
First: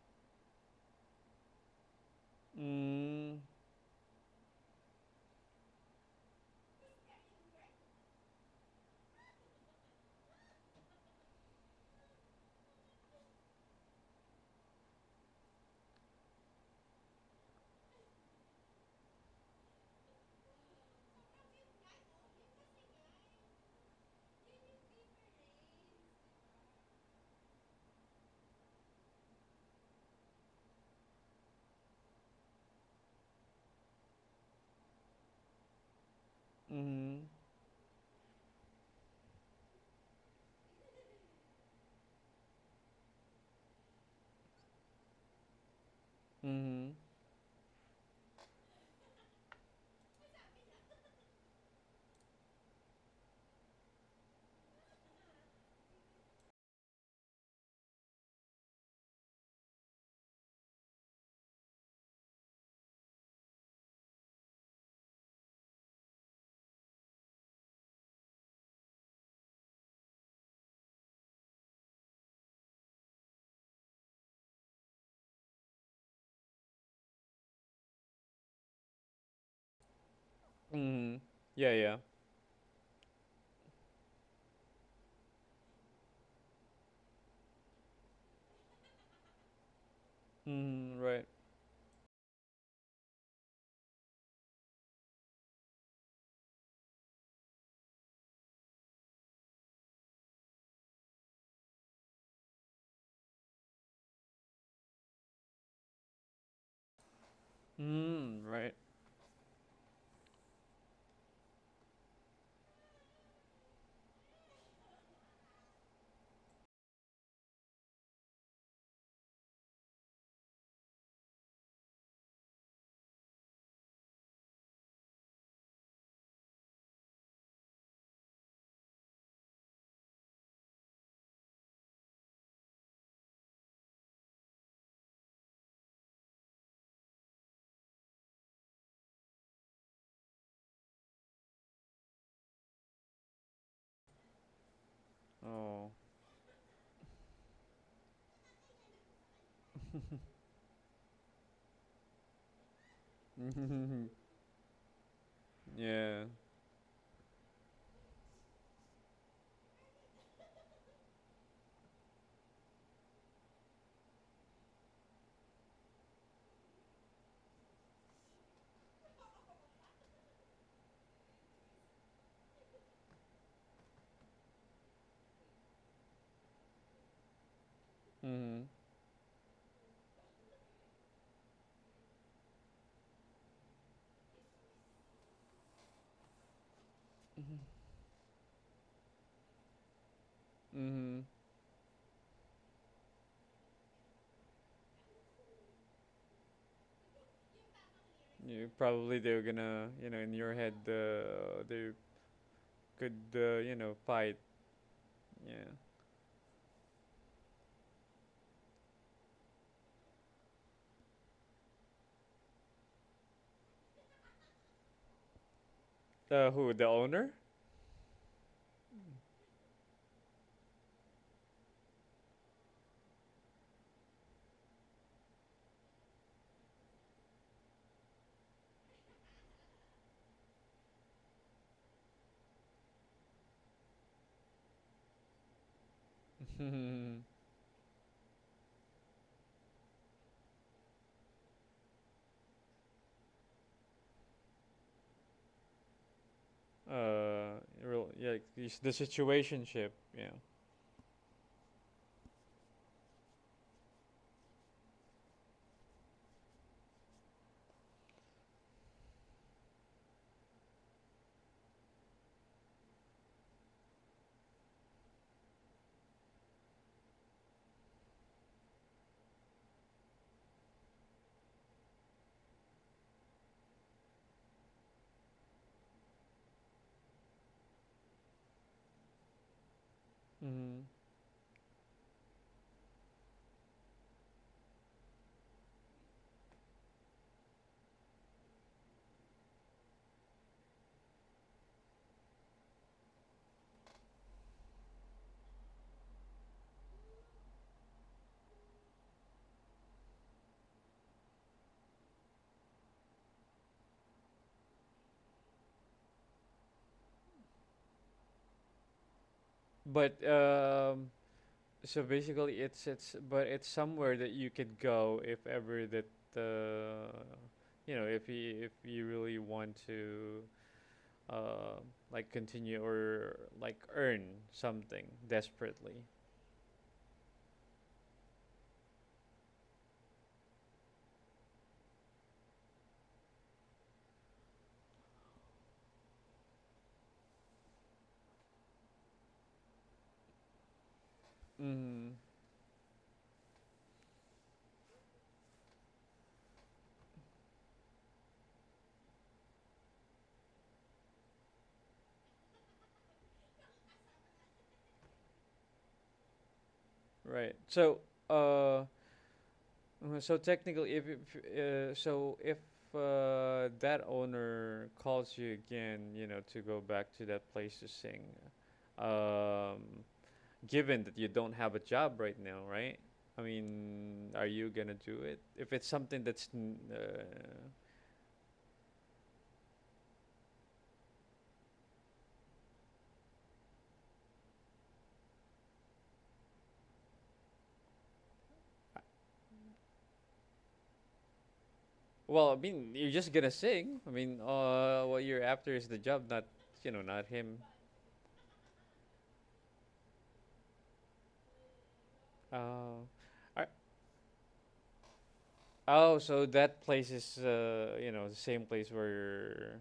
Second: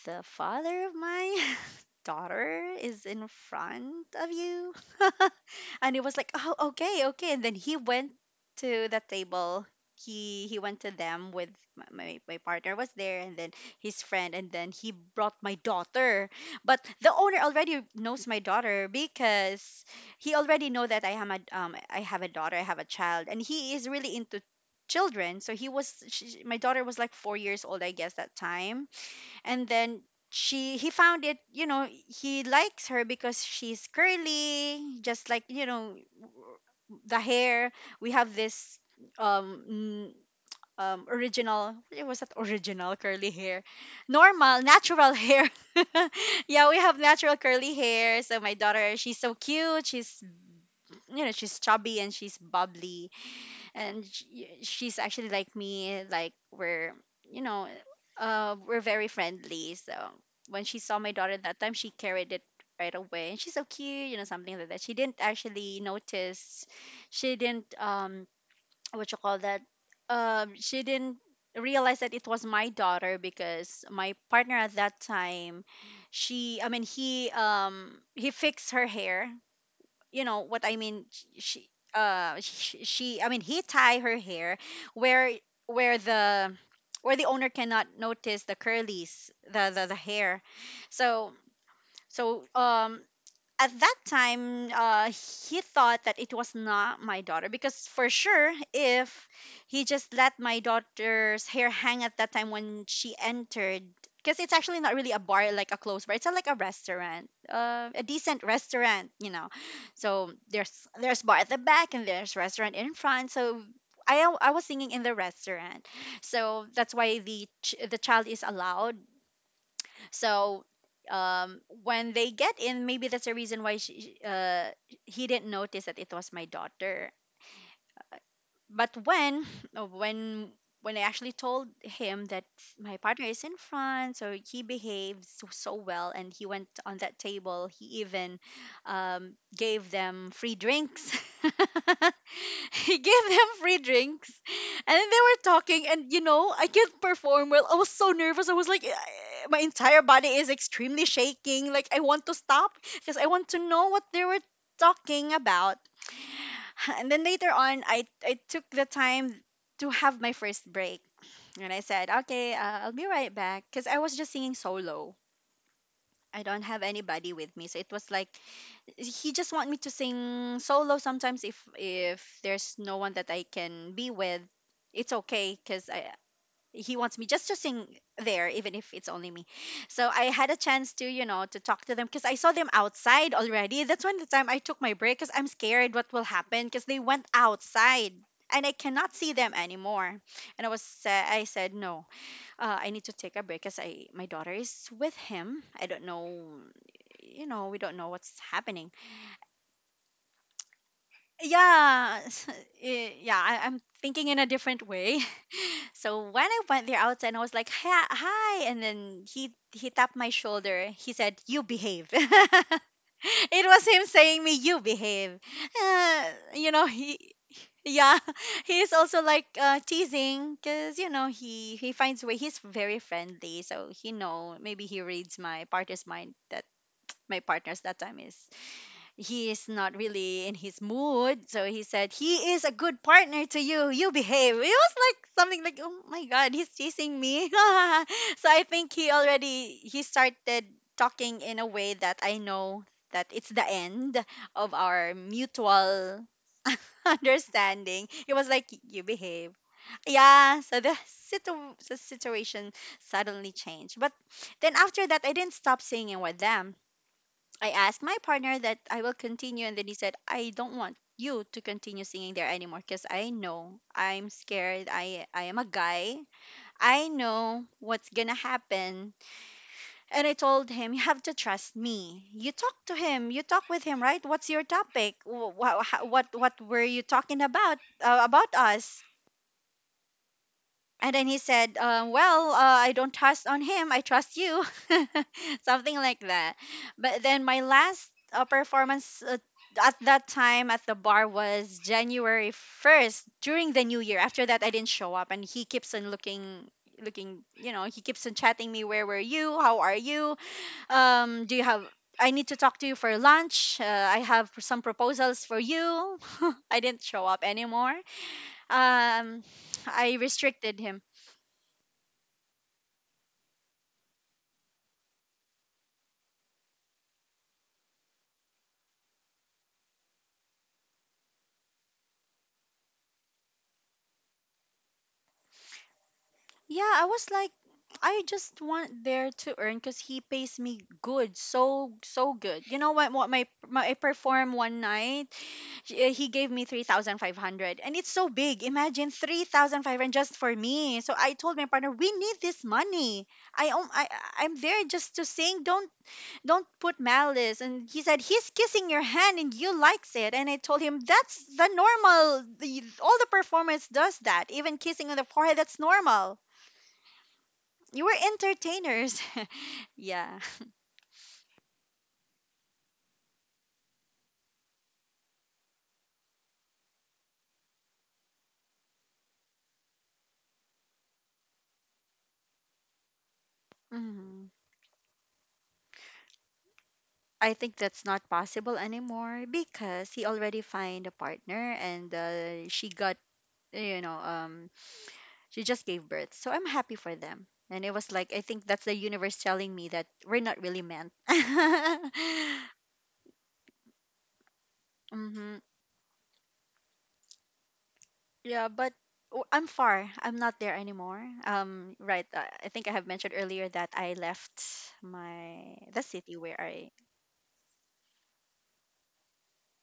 the father of my daughter is in
Mm.
front of you. And it was like, oh, okay, okay. And then he went to the table. He went to them with my partner was there, and then his friend, and then he brought my daughter. But the owner already knows my daughter because he already know that I have a daughter, I have a child, and he is really into children. So he was she, my daughter, was like 4 years old, I guess, that time, and then she he found it, he likes her because she's curly, just like, the
Mm.
hair. We have this, um n- original, it was that original curly hair, normal natural hair. Yeah, we
Mm.
have natural curly hair. So my daughter, she's so cute, she's, she's chubby and she's bubbly, and she's actually like me, like we're, you know we're very friendly, so when she saw my daughter that time, she carried it right away. And she's so cute, something like that. She didn't actually notice. She didn't, what you call that, she didn't realize that it was my daughter, because my partner at that time, she, I mean he, he fixed her hair, you know what I mean.
Mm.
She,
Yeah, yeah.
she, I mean, he tie her hair, where where the where the owner cannot notice the curlies, the hair.
Mm. Right.
So so at that time, he thought that it was not my daughter, because for sure if he just let my daughter's hair hang at that time when she entered, because it's actually not really a bar, like a closed bar, it's a, like a restaurant, a decent
Mm. Right.
restaurant. So there's bar at the back, and there's restaurant in front. So I was singing in the restaurant, so that's why the child is allowed. So, when they get in, maybe that's the reason why he didn't notice that it was my daughter. But when, uh, when I actually told him that my partner is in France, so he behaved so, so well, and he went on that table. He even, gave them free drinks. He gave them free drinks, and then they were talking.
Oh.
And you know, I can't perform well. I was so nervous. I was like, "Eh, my entire body is extremely shaking. Like, I want to stop because I want to know what they were talking about."
Yeah.
And then later on, I took the time to have my first break, and I said, okay, I'll be right back, because I was just singing solo. I don't have anybody with me, so it was like he just want me to sing solo. Sometimes, if there's no one that I can be with, it's okay, because I he wants me just to sing there
Mm.
even if it's only me. So I had a chance to, to talk to them, because I saw them outside already, that's when the time I took my break, because I'm scared what will happen, because they went outside and I cannot see them anymore, and i was
Mm.
sa- i said, no, I need to take a break, because, I my daughter is with him, I don't know, you know, we don't know what's
You
happening.
probably, they're gonna, you know, in your head, they
Yeah. Eh,
could,
yeah, I,
you
i'm
know,
thinking
fight,
in a different way.
yeah.
So when I went there outside and I was like, hi, hi, and then he tapped my shoulder. He said, "You behave." It was him saying me, "You behave." Uh,
Who,
you know,
the
he
owner?
yeah, He's also like, teasing, because he finds way. He's very friendly, so he know maybe he reads my partner's mind that my partner's that time is, he is not really in his mood. So he said, he is a good partner to you. You behave. It was like something like, oh my God, he's chasing me. So I think he started talking in a way that I know that it's the end of our mutual
uh
understanding.
Real,
It
yeah,
was like,
it's the
you behave.
situationship, yeah.
Yeah, so the situation suddenly changed. But then after that, I didn't stop singing with them. I asked my partner that I will continue, and then he said, I don't want you to continue singing there anymore, because I know, I'm scared. I am a guy. I know what's going to happen. And I told him, you have to trust me. You talk to him. You talk with him, right? What's your topic? What were you talking about? About us?
Mm-hmm.
And then he said, "Well, I don't trust on him. I trust you," something like that. But then my last performance at that time at the bar was January first during the New Year. After that, I didn't show up, and he keeps on looking, he keeps on chatting me, where were you, how are you, do you have, I need to talk to you for lunch, I have some proposals for you. I didn't show up anymore. um
But,
I restricted him.
um, so basically it's, but it's somewhere that you could go if ever that, uh you know, if you really want to, uh like, continue or like earn something desperately.
Yeah, I was like, I just want there to earn because he pays me good, so so good. You know what? What my I perform one night, he gave me 3,500, and it's so big. Imagine 3,500 just for me. So I told my partner, we
Mm.
need this money. I om- I- I'm there just to sing. Don't put malice. And he said, he's kissing your hand and you likes it. And I told him, that's the normal. All the performance does that. Even kissing on the forehead, that's normal.
Right. So,
You were
uh
entertainers.
So
Yeah.
technically, if, so, if, that owner calls you again, you know, to go back to that place to sing, um, given that you don't have a job right now, right? I mean,
Hmm.
are you gonna do it? If it's something that's,
I think that's not possible anymore, because he already find a partner, and she got, you know, um, she just gave birth. So I'm happy for them. And it was like, I think that's the universe telling me that we're not really meant.
well, I mean, you're just gonna sing. I mean, what you're
Hmm.
after is the job, not, you know, not him.
Yeah, but I'm far. I'm not there anymore. Right. I think I
Uh,
have mentioned earlier
I,
that I left my the
Oh,
city
so
where
that
I
place is, you know, the same place where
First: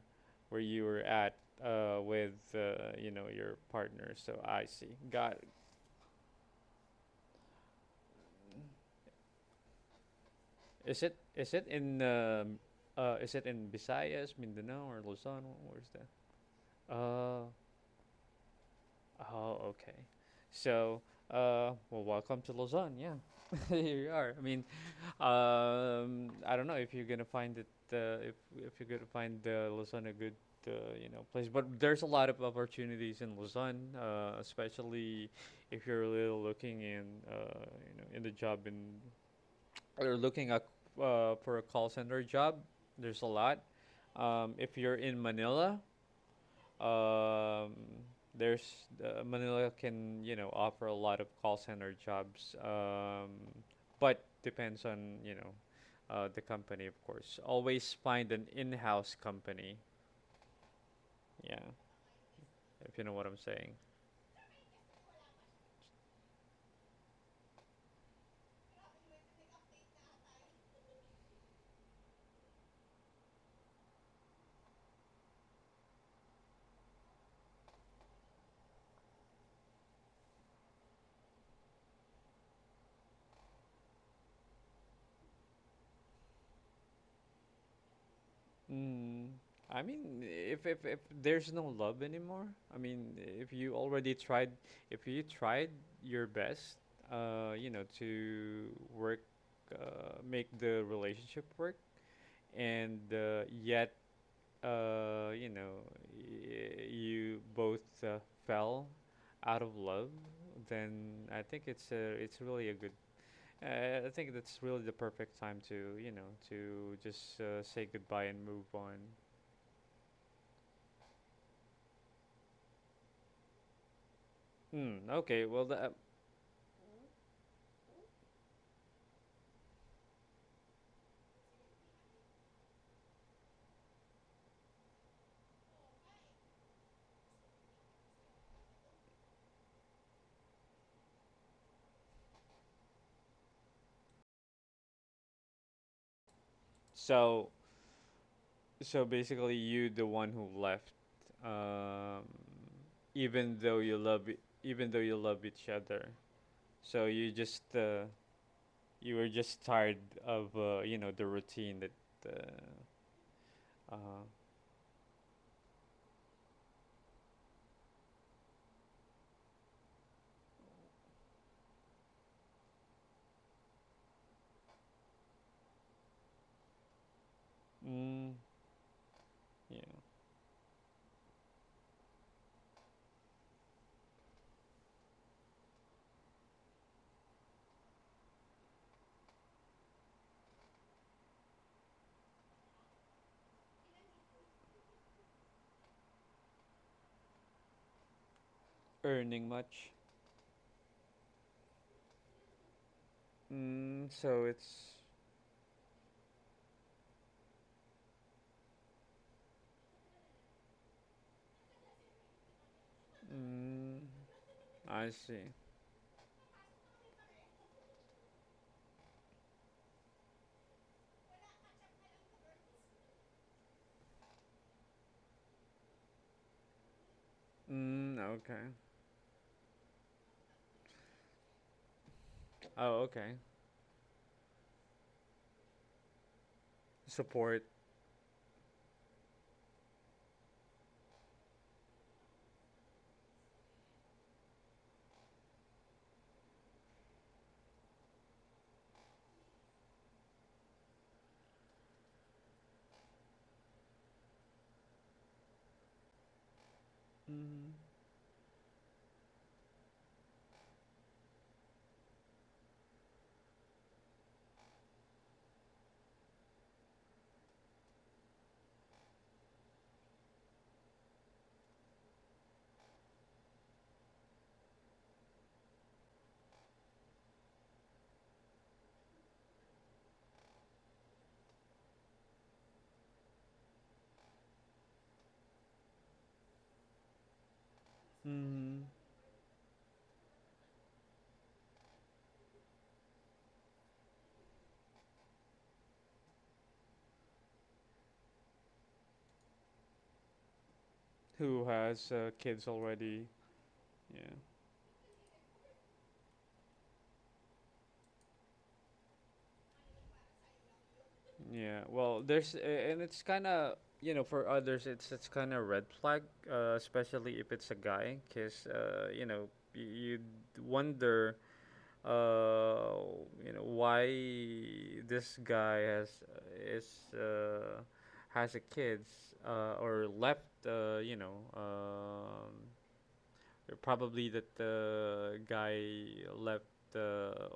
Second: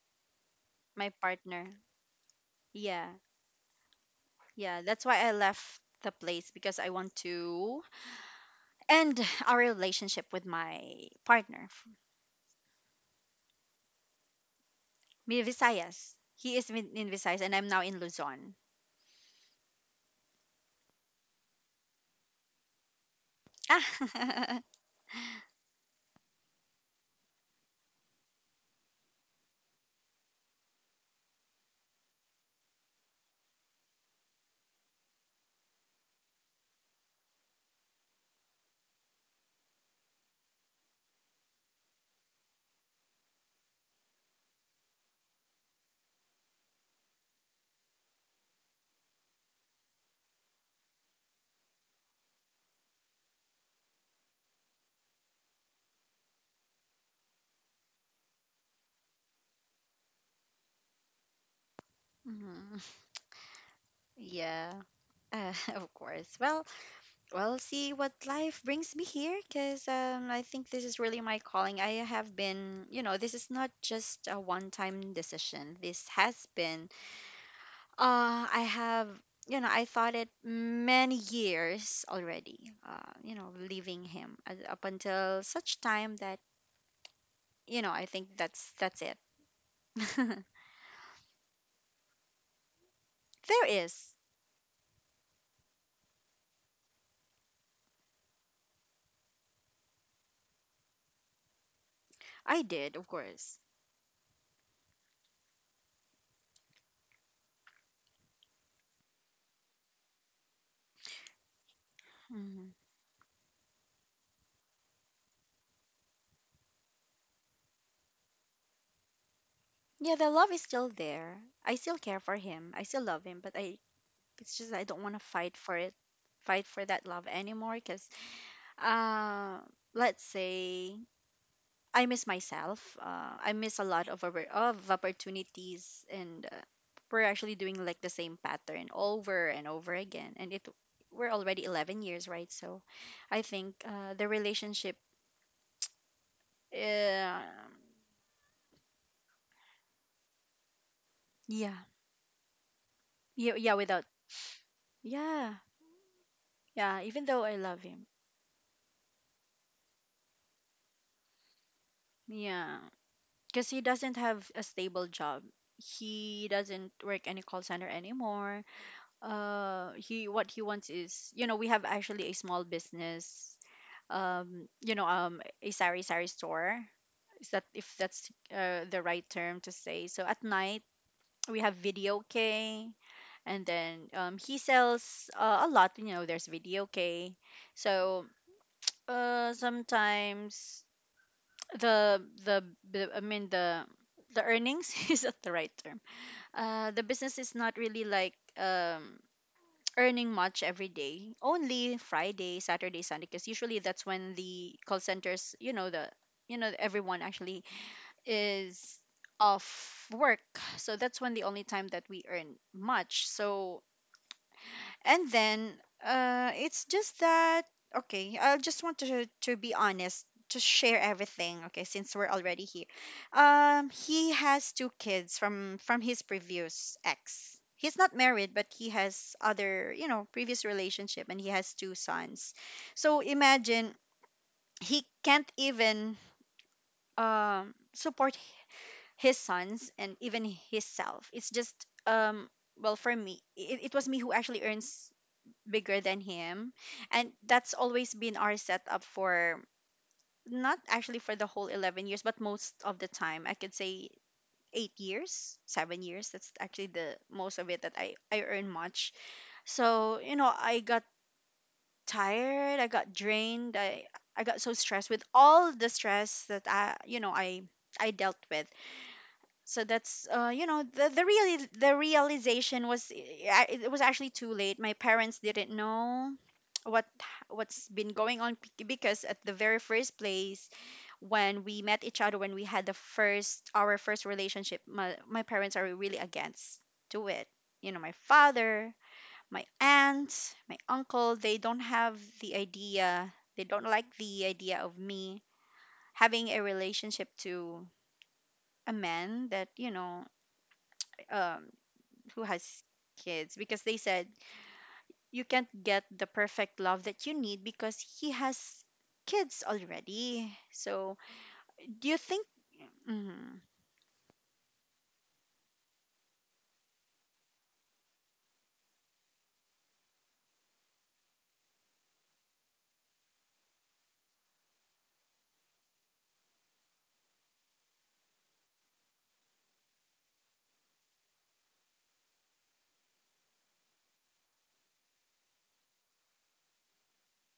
where you were
my
at,
partner,
with, you
Yeah,
know, your partner. So I
Yeah,
see.
that's why I
Got it.
left the place because I want to end our relationship with
Is
my
it,
partner, f-
is it in Visayas, Mindanao or Luzon? Where's that?
Visayas. He is in Visayas,
Uh
and I'm now in Luzon.
oh, okay. So, well, welcome to Luzon, yeah. Here you are. I mean, um, I don't know if you're gonna find it, if you're gonna find, Luzon a good, uh, you know, place, but there's a lot of opportunities in Luzon, especially if you're really looking in, uh, you know, in the job in or looking at, for a call center job. There's a lot. If you're in Manila, um, there's, Manila can, you know, offer a lot of call center jobs, but depends on, you know, the company, of course. Always find an in-house company. Yeah,
Mhm.
if you know what I'm saying.
Yeah, of course. Well, we'll see what life brings me here, because I think this is really my calling. I have been, you know, this is not just a one time decision, this has been Uh, I have, I thought it many years already, leaving him up until such time that, I think that's it.
Mm, I mean, if, if there's no love anymore, I mean, if
There
you already
is.
tried, if you tried your best, you know, to work, make the relationship work,
I did,
and
of course.
yet, you know, you both, fell out of love, then I think it's a, it's really
Mhm.
a good. I think that's really the perfect time to, you know, to just, say goodbye and move on.
Yeah, the love is still there. I still care for him. I still love him, but I it's just I don't
Hmm.
want to
Okay.
fight for it, fight for that love anymore because uh let's say I miss myself. I miss a lot of opportunities, and we're actually doing like the same pattern over and over again. And it we're already 11 years, right? So, I think the relationship, uh,
So, so basically, you the one who left,
yeah,
um,
yeah,
even
yeah,
though you
without
love e- even though you love
yeah,
each other.
yeah.
So
Even
you
though I
just,
love him,
you were just tired of, you know, the routine that,
yeah,
uh,
because he doesn't
uh
have a stable job. He doesn't work any call center anymore. He, what he wants is, we have actually a small business, a sari sari store, is that, if that's
mm,
the right term to
yeah,
say. So at night we have video k, and then he sells a lot, there's video k. So sometimes the the the- i mean the the earnings is not the right term. The business is not really like
earning much.
earning much every day. Only Friday, Saturday, Sunday, because usually that's
Mm,
when
so
the
it's,
call centers, you know, the you know everyone actually is off work. So that's when the only time that we earn much. So
mm, I
and
see.
then it's just that, okay, I just want to be honest, to share everything. Okay, since we're already here, he has two kids from his previous ex. He's not
Mm,
married, but
okay.
he has other, previous relationship, and he has two sons.
Oh,
So
okay.
imagine, he can't even
Support.
support his sons and even himself. It's just, um well, for me, it was me who actually earns bigger than him, and that's always been our setup, for not actually for the whole 11 years, but most of the time, I could say 8 years, 7 years, that's actually the most of
Mm.
it, that I earn much. So, I got tired, I got drained, I got so stressed with all the stress that I dealt with. So that's the realization was, it was actually too late. My parents didn't know what what's been going on, because at the very first place when we met each other, when we had the first our first relationship, my parents are really against to it. My
Mm.
father, my aunt, my uncle, they don't have the idea, they don't like the idea of me having a relationship to a man that, um,
Who has,
who
kids
has
already.
kids, because they
Yeah.
said you can't get the perfect love that you need because he has kids already. So,
Yeah,
do you
well,
think?
there's a— and it's kind
Hmm.
of, you know, for others it's kind of red flag, especially if it's a guy, because, you know, y- you'd wonder, uh you know, why this guy is uh has a kids, or left, you know, probably that the guy left, uh,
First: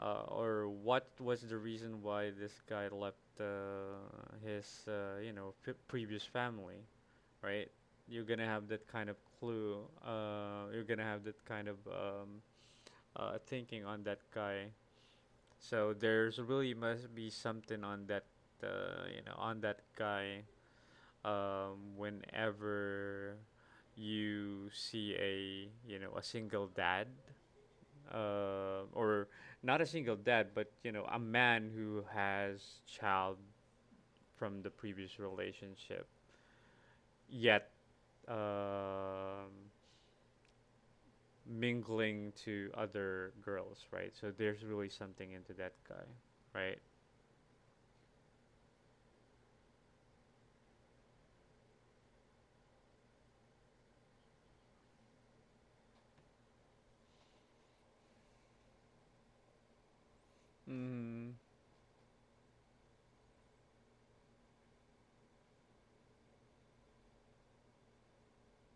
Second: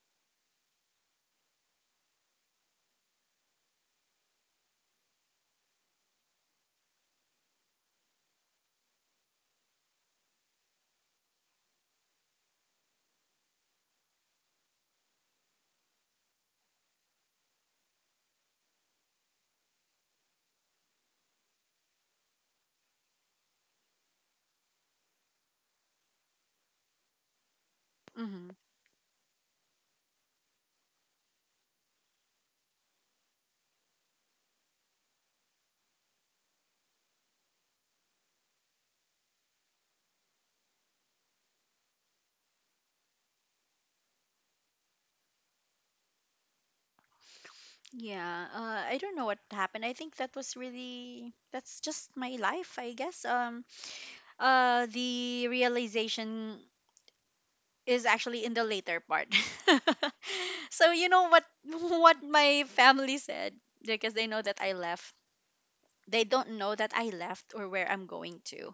uh or what was the reason why this guy left, his, you know, previous family, right? You're gonna have that kind of clue, you're gonna have that kind of, thinking on that guy. So there's really must be something on that, you know, on that guy. Whenever you see a, you know, a single dad,
Hmm.
or not a single dad, but, you know, a man who has child from the previous relationship, yet, um, mingling to other girls, right? So there's really something into that guy, right?
Yeah, I don't know what happened. I think that was really, that's just my life, I guess. The realization is actually in the later part. So, you know
Mm.
what, what my family said, because they know that I left. They don't know that I left or where I'm going to.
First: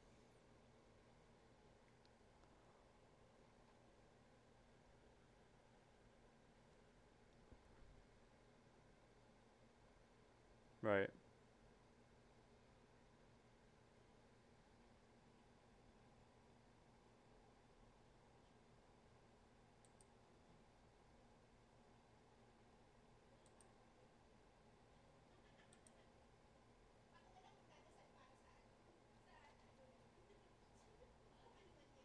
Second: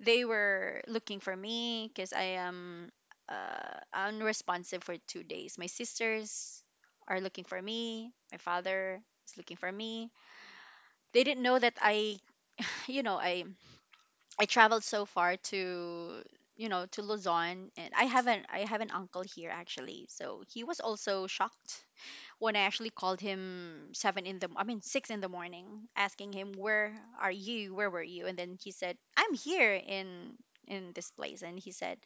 They were looking for me because I am unresponsive for 2 days. My sisters are looking for me. My father is looking for me.
Right.
They didn't know that I, you know, I traveled so far to, to Luzon, and I have an uncle here actually. So he was also shocked when I actually called him, seven in the I mean 6 in the morning, asking him, where are you, where were you, and then he said, I'm here in this place. And he said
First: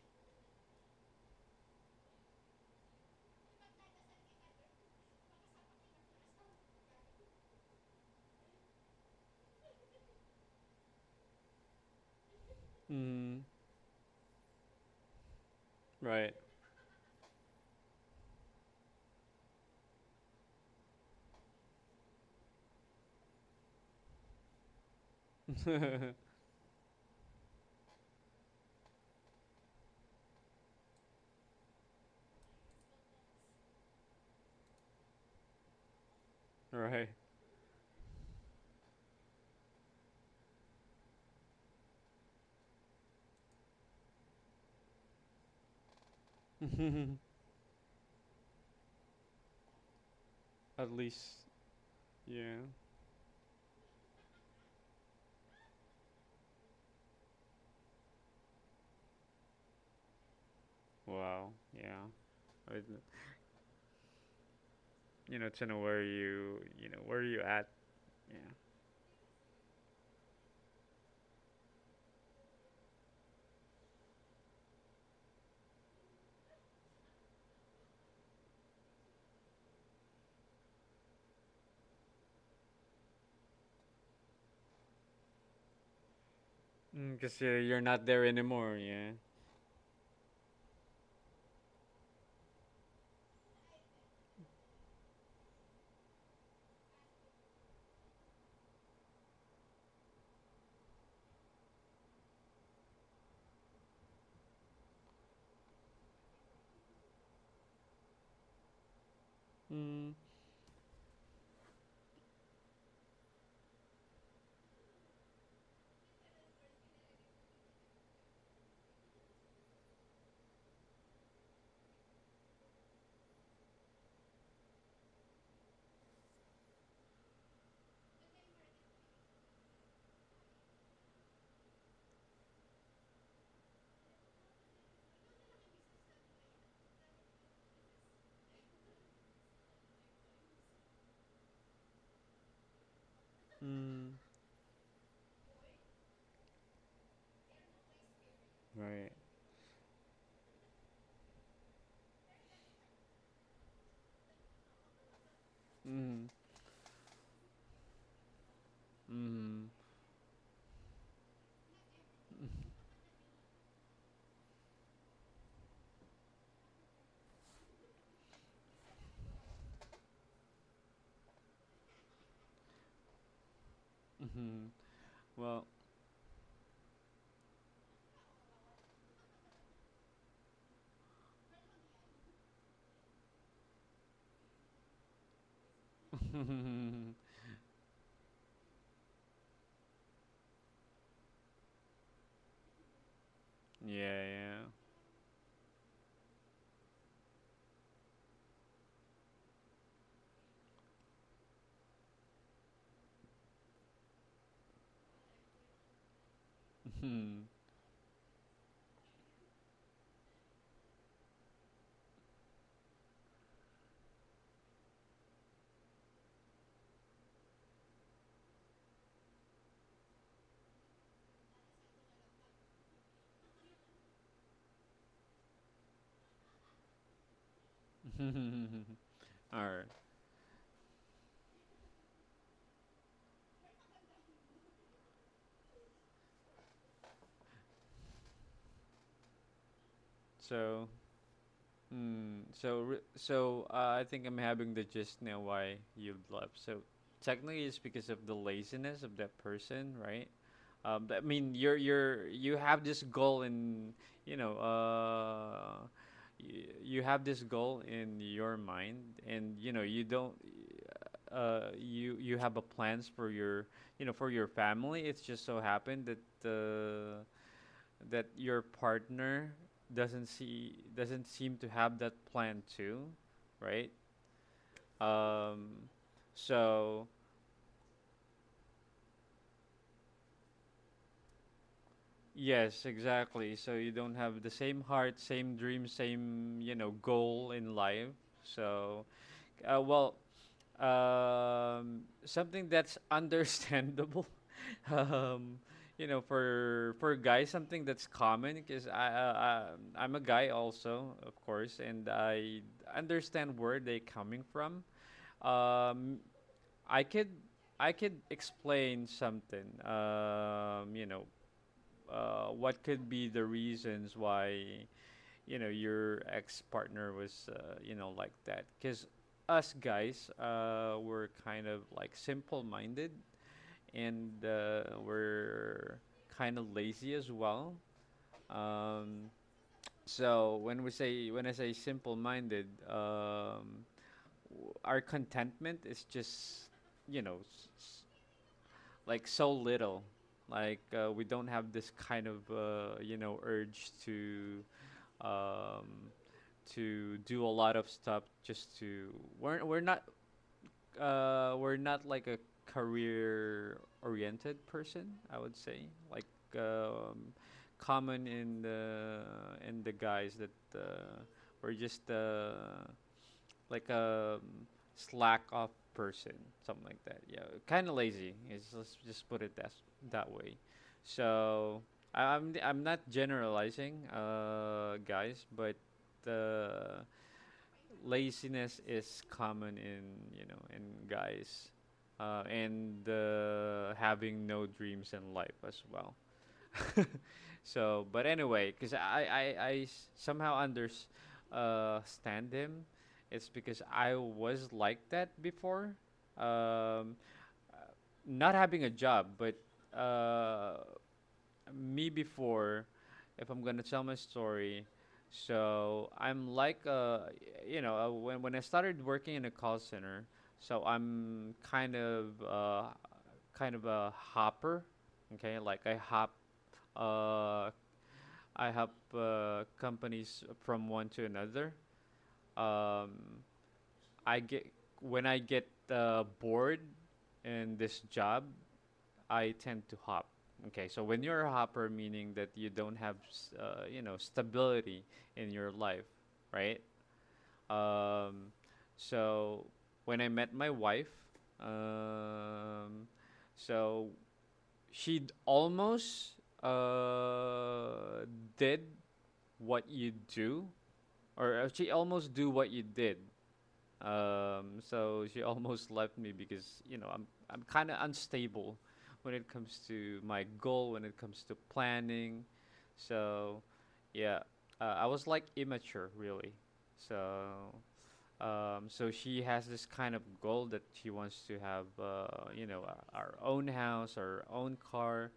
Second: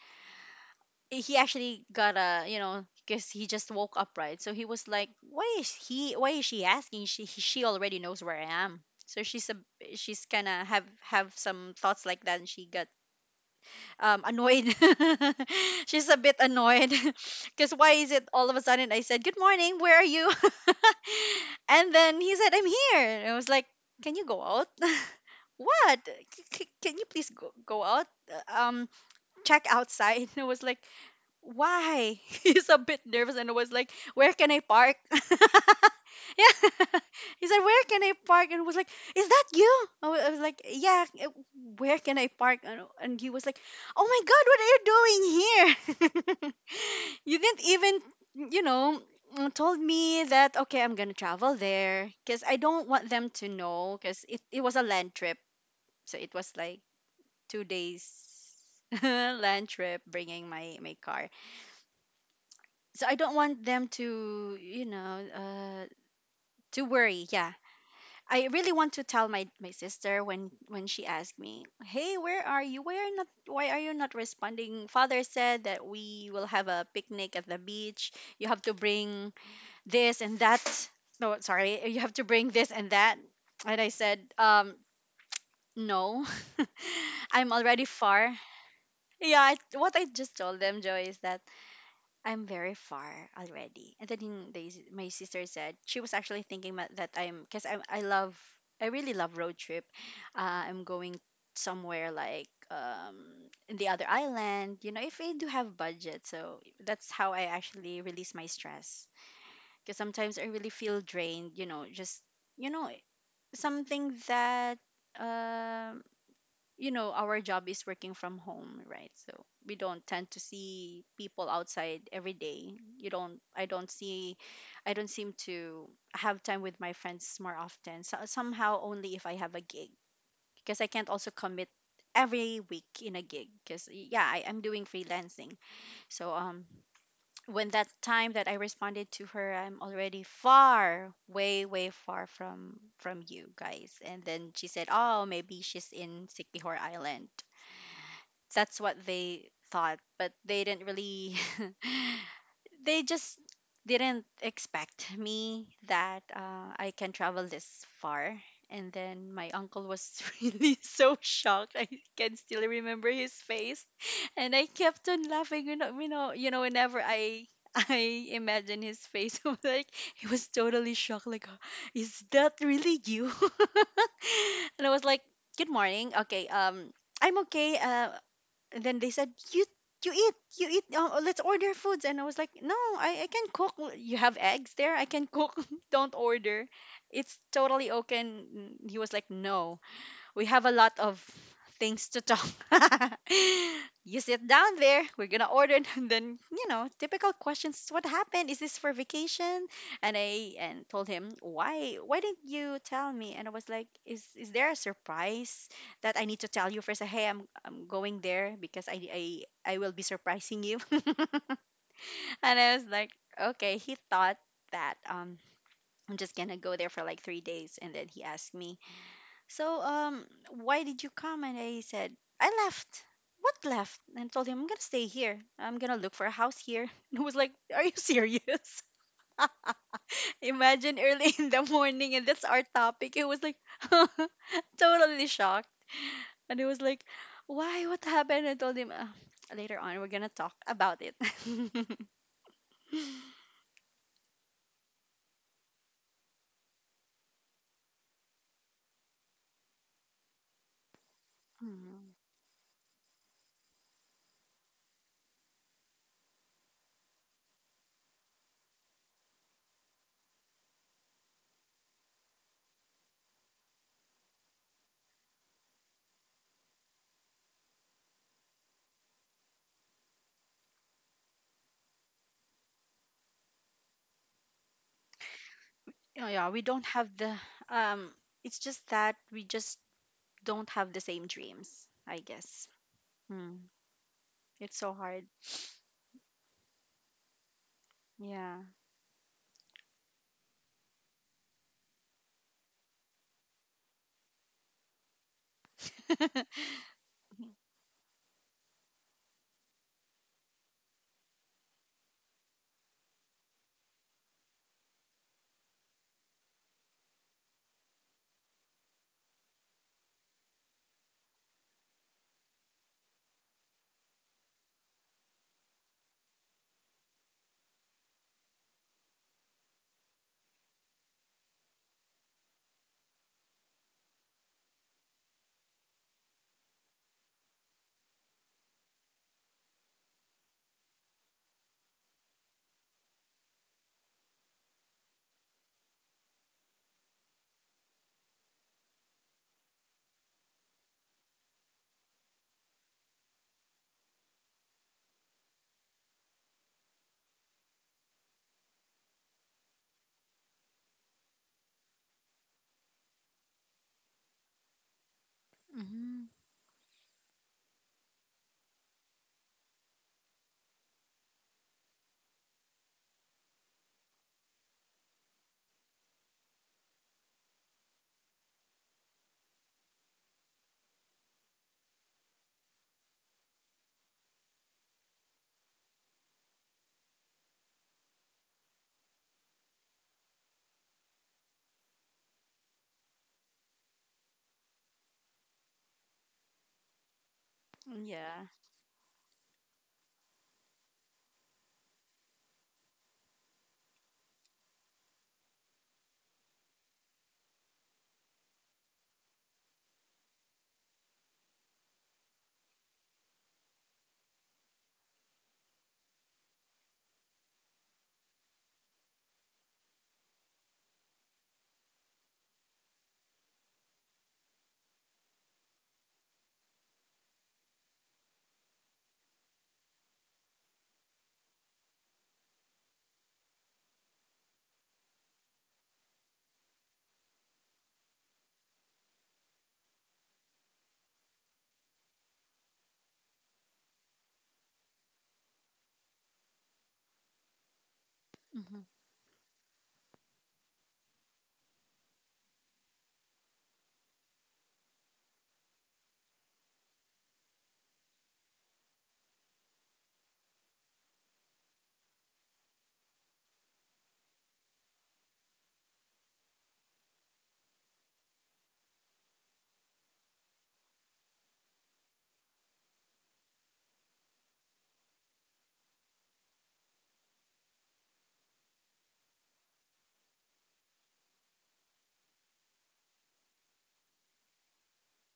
he actually got a, you know, because he just woke up, right? So he was like, why is he, why is she asking? She already knows where I am. So she's kind of have some thoughts like that, and she got
Mm.
annoyed. She's a
Right,
bit annoyed because, why is it all of a sudden I said, good morning, where are you? And then he said, I'm here. And I was like, can you go out? what can you please go out. Check outside. And I was like, why? He's a bit nervous and was like, where can I park? Yeah.
right.
He said, where can I park? And was like, is that you? I was like, yeah, eh, where can I park? And he was like, oh my God, what are you doing here? You didn't even, you know, told me that, okay,
At
I'm going to
least,
travel there, because I
yeah.
don't want them to know because it was a land trip. So it was like 2 days land trip, bringing my car.
Wow, yeah. I,
So I don't want them to,
you know, to know where you,
to
you know, where
worry.
you
Yeah,
at, yeah.
I really want to tell my sister, when she asked me, "Hey, where are you? Why are not? Why are you not responding? Father said that we will have a picnic at the beach. You have to bring this and that. No, sorry, you have to bring this and that." And I said, no,
Because,
I'm
you're
already
not there
far.
anymore, yeah.
Yeah, I, what I just told them, Joy, is that I'm very far already. And then they, my sister said she was actually thinking, that I'm, because I really love road trip. I'm going somewhere, like in the other island. You know, if I do have budget, so that's how I actually release my stress. Because
Mm.
sometimes I really feel drained. You know, just, you know, something that, um you know, our job is working from home, right? So we don't tend to see people outside every day. You don't i don't see i don't seem to have time with my friends more often, so somehow, only if I have a gig, because I can't also commit every week in a gig, because yeah, I'm doing freelancing. So when that time that I responded to her, I'm already far, way way far from you guys.
Mm.
And then she said, oh maybe she's in sick island. That's what
Right.
they thought, but they didn't really they just didn't expect me that
Mm.
I can travel this far. And then my
Mm.
uncle was really so shocked. I can still remember his face, and I kept on laughing, whenever I I imagine his face. I'm like, he was totally shocked. Like, "Huh, is that really you?
Mm.
And I was like,
Well,
good morning. Okay. I'm okay. And then they said, You eat, you eat. Let's order foods." And I was like, "No, I can cook. L- You have eggs there. I can cook. Don't order. It's totally okay." And he was like, "No. We have a lot of things to talk.
yeah,
You sit
yeah.
down there, we're gonna order." And then, you know, typical questions. What happened? Is this for vacation? And I, and told him, why? Why didn't you tell me? And I was like, is there a surprise that I need to tell you first? Hey, I'm I'm going there because I will be surprising you. And I was like, okay. He thought that I'm just gonna go there for like 3 days, and then he asked me, so, why did you come? And I said, I left. What left? And I told him, I'm gonna stay here. I'm gonna look for a house here. And he was like, are you serious?
All right.
Imagine, early in the morning and that's our topic. It was like totally shocked. And he was like, why? What happened? I told him, later on, we're gonna talk
So,
about it.
mm, so so, I think I'm having the gist now why you left. So technically, it's because of the laziness of that person, right? I mean,
Mm.
you're you have this goal in, you know, you have this goal in your mind, and you know you don't, you you have a plans for your, you know, for your family. It's just so happened that, that your partner doesn't seem to have that plan too, right? Um,
Yeah, yeah, we don't
so
have the um it's just that we just don't have the same dreams, I guess.
yes, exactly.
Mm.
So you don't have the
It's
same
so
heart,
hard.
same dream, same, you know, goal in life.
Yeah.
So, well, something that's understandable um, you know, for guys, something that's common because I, I'm a guy also, of course, and I understand where they coming from. Um, i could I could explain something, um, you know, what could be the reasons why, you know, your ex partner was, you know, like that, because us guys, were kind of like simple minded, and, we're kind of lazy as well. Um, so when we say, when I say simple-minded, our contentment is just, you know, like so little. Like, we don't have this kind of, you know, urge to, um, to do a lot of stuff just to, we're we're not we're not like a career-oriented person. I would say, like,
Hmm.
um, common in the guys that, uh, we just, like a, slack off person, something like that. Yeah, kind of lazy. Is, let's just put it that, that way. So I, I'm not generalizing, guys, but, uh, laziness is common in, you know, in guys, and, having no dreams in life as well. So, but
Yeah.
anyway, because somehow unders stand him, it's because I was like that before. Um, uh, not having a job, but, uh, me before, if I'm gonna tell my story, so I'm like, when I started working in a call center, so I'm kind of, kind of a hopper. Okay, like I hop, uh I hop, companies from one to another. Um, I get, when I get, bored in this job, I tend to hop. Okay, so when you're a hopper, meaning that you don't have, you know, stability in your life, right? Um,
Hmm.
so when I met my wife, um, so she almost, did what you do, or, she almost do what you did, so she almost left me because, you know, I'm kind of unstable when it comes to my goal, when it comes to planning. So yeah, I was like immature really. So, so she has this kind of goal that she wants to have, you know, our own house, our own car,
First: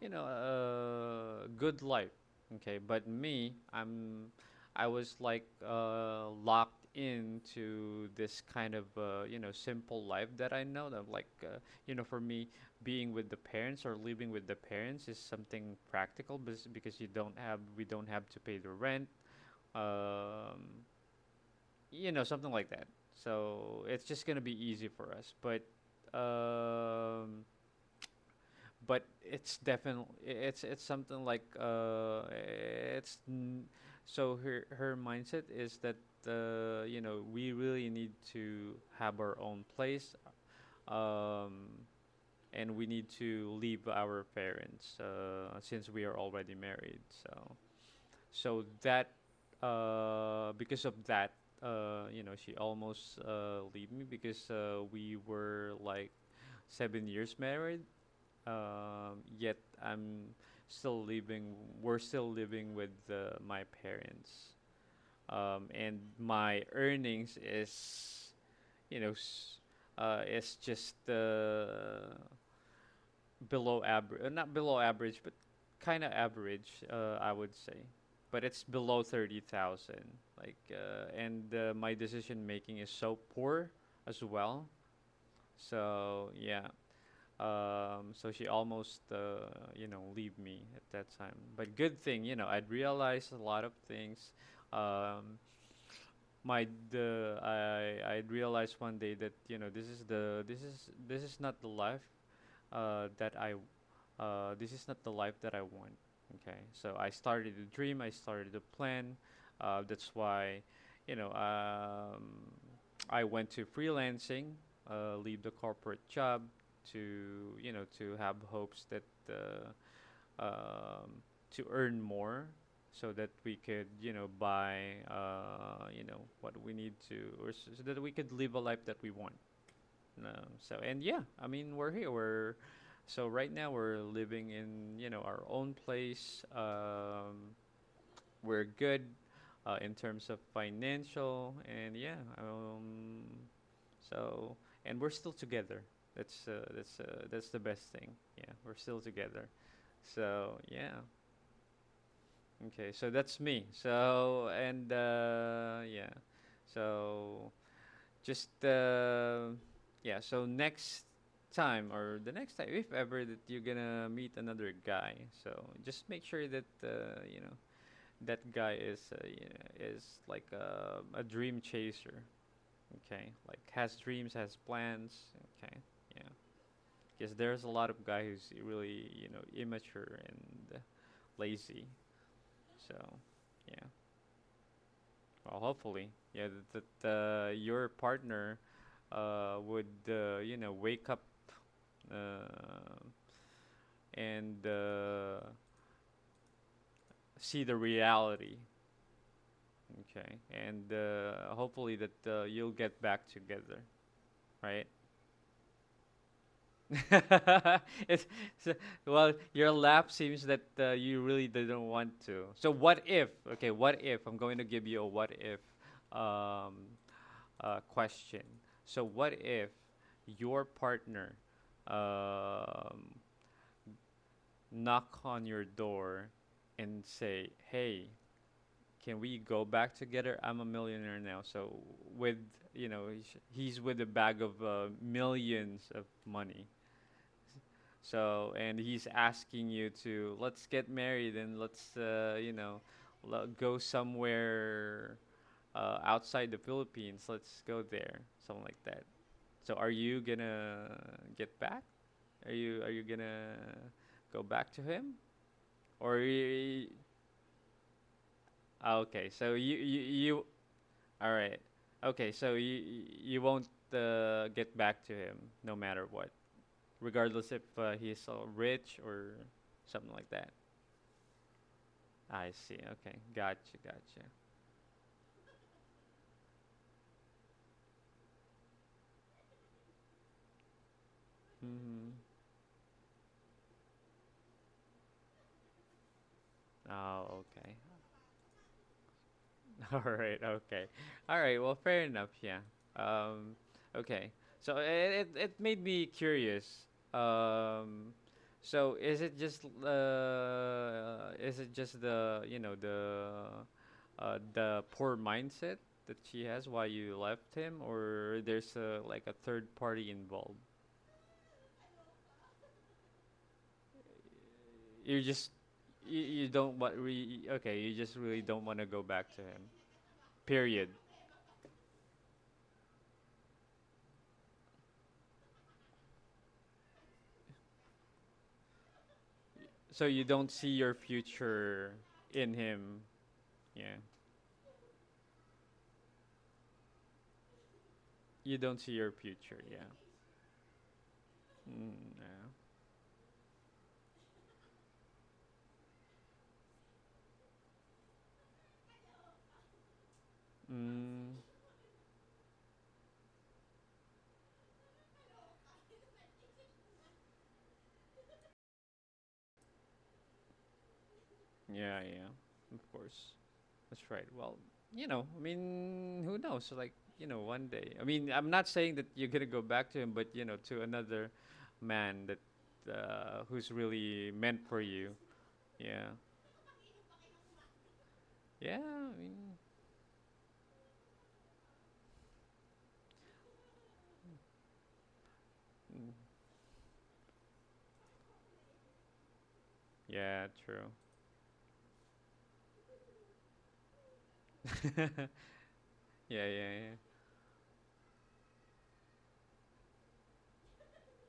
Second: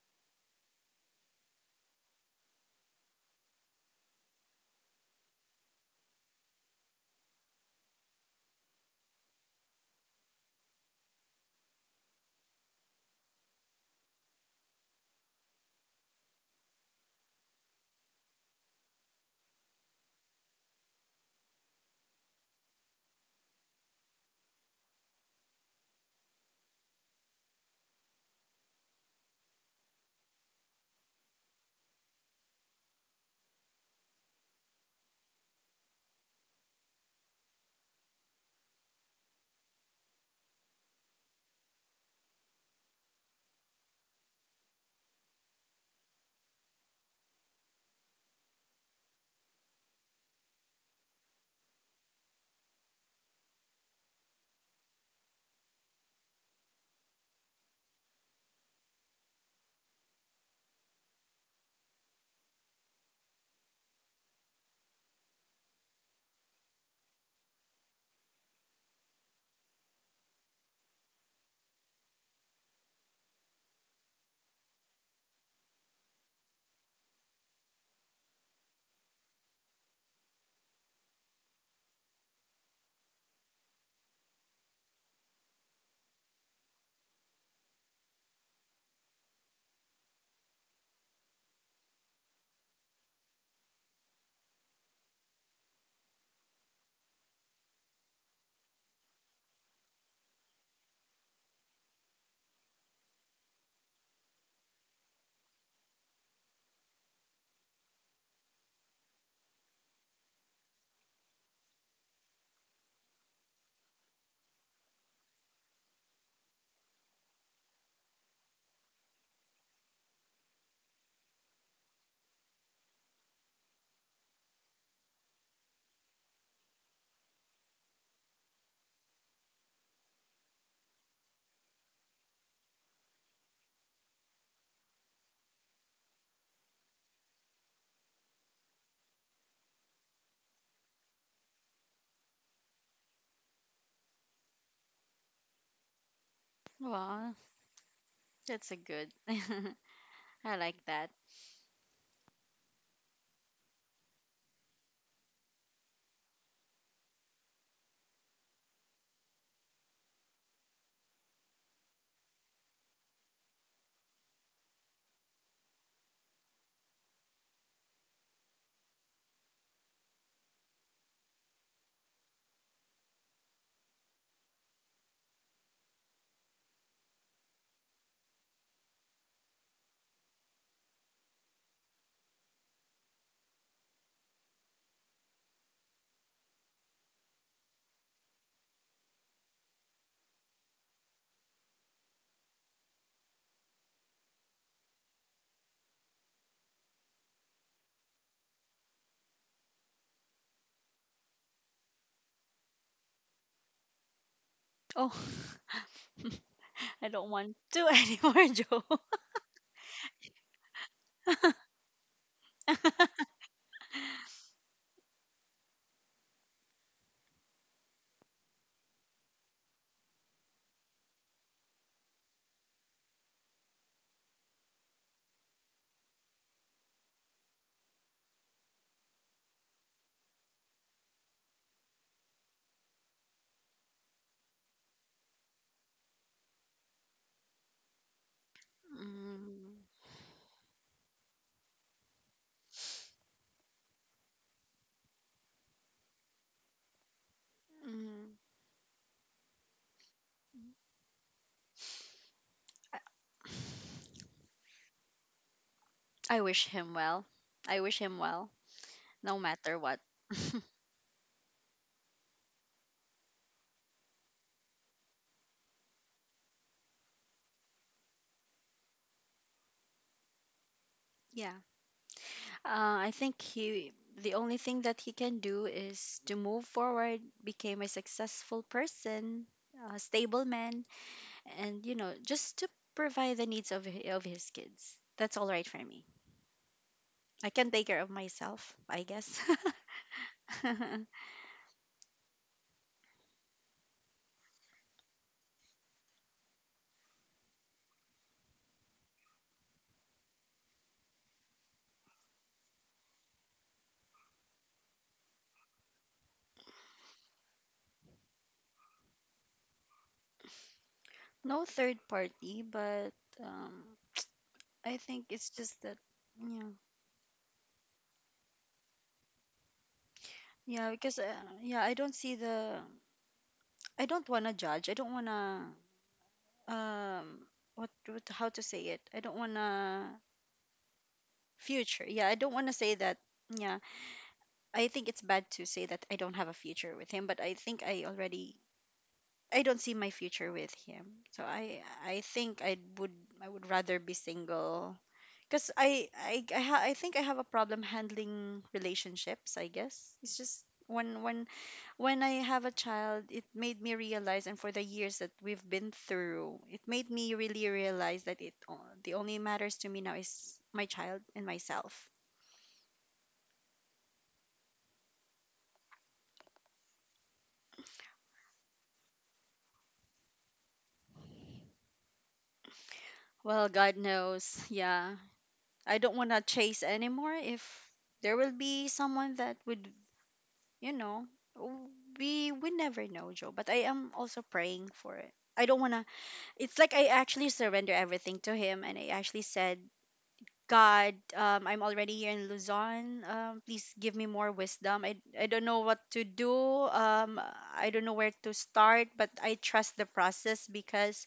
you know, a good life. Okay, but me, I was like, locked into this kind of, you know, simple life that I know that, like, you know, for me, being with the parents or living with the parents is something practical because you don't have, we don't have to pay the rent. Um, you know something like that, so it's just gonna be easy for us, um but it's definitely it's something like so her mindset is that you know, we really need to have our own place. um and we need to leave our parents, since we are already married. So so that, because of that, you know, she almost leave me, because we were like 7 years married. Yet I'm still living. We're still living with my parents, and my earnings is, you know, s- it's just below average, not below average, but kind of average, I would say. But it's below 30,000. Like, and my decision making is so poor as well. So yeah. So she almost, you know, leave me at that time. But good thing, you know, I'd realized a lot of things. Um, my the I realized one day that, you know, this is the this is not the life that I this is not the life that I want. Okay, so I started to dream, I started to plan. That's why, you know, I went to freelancing, leave the corporate job to, you know, to have hopes that uh, um, to earn more, so that we could, you know, buy, you know, what we need to, or s- so that we could live a life that we want. No. So, and yeah, I mean, we're here. We're so Right now we're living in, you know, our own place. We're good in terms of financial and yeah. So and we're still together.
Well,
That's the best thing. Yeah,
that's
we're
a
still
good.
together.
I
So
like
yeah.
that.
Okay. So that's me. So and Yeah. So just yeah. So next time, or the next time, if ever that you're gonna meet another guy, so just make sure that, you know, that guy is, you know, is like a dream chaser. Okay, like has dreams, has plans. Okay, yeah. Because there's a lot of guys who's really, you know, immature and lazy. So yeah. Well, hopefully, yeah, that your partner would, you know, wake up uh, and see the reality. Okay, and hopefully that you'll get back together, right?
Oh, I don't want to
It's,
anymore,
so-
Joe.
well, your lap seems that you really didn't want to. So what if? Okay, what if? I'm going to give you a what if um, question. So what if your partner, um, knock on your door and say, "Hey, can we go back together? I'm a millionaire now." So, with, you know, he's with a bag of millions of money. So, and he's asking
Mm.
you to, let's get married and let's, you know, go somewhere outside the Philippines. Let's go there,
Mm.
something like that. So are you gonna get back? Are you gonna go back to him, or?
I wish him well. I wish him well,
Okay,
no
so you
matter what.
you you All right. Okay, so you won't get back to him, no matter what, regardless if he's rich or something like that.
Yeah.
I see.
I
Okay,
think
gotcha,
he.
gotcha.
The only thing that he can do is to move forward, become a successful person, a stable man, and, you
Mm-hmm.
know, just to provide the needs of of his kids. That's all right for me,
Oh,
I can
okay.
take care of myself, I guess.
All right, okay. All right, well, fair enough, yeah. Um, okay. So it made me curious. Um, so is it just the, you know, the poor mindset that she has, why you left him, or there's a, like, a third party involved?
No third party, but um I
You
think it's
just,
just that,
you
yeah.
don't want re okay, you just really don't want to go back to him.
Yeah,
Period.
because yeah, I don't see the, I don't want to judge, I don't want to, um what, how to say it, I don't want
So
to
you don't see your future
future. Yeah, I don't
in
want to say
him.
that. Yeah,
Yeah.
I think it's bad to say that I don't have a future with him, but I think I already,
You don't see your
I
future.
don't
Yeah.
see my future with him. So I
Mm,
think I would rather be single, because I think I have a problem handling relationships, I guess. It's just
yeah.
when,
Mm,
when I have a child, it made me realize, and for the years that we've been through, it made me really realize that the only matters to me now is my child and
yeah,
myself.
yeah. Of course. That's right. Well, you know, I mean, who knows? Like, you know, one day. I mean, I'm not saying that you're going to go back to him, but, you know, to another man that,
Well,
who's
God
really
knows,
meant for you.
yeah, I
Yeah.
don't want to chase anymore. If there will
Yeah,
be
I
someone that
mean,
would, you know, w- we never know, Joe, but I am also praying for it. I don't want to,
mm,
it's like I actually surrender everything to him, and I actually said,
yeah, true.
God, I'm already here in Luzon, please give me more wisdom. I, I don't know what to
Yeah,
do,
yeah, yeah.
I don't know where to start, but I trust the process, because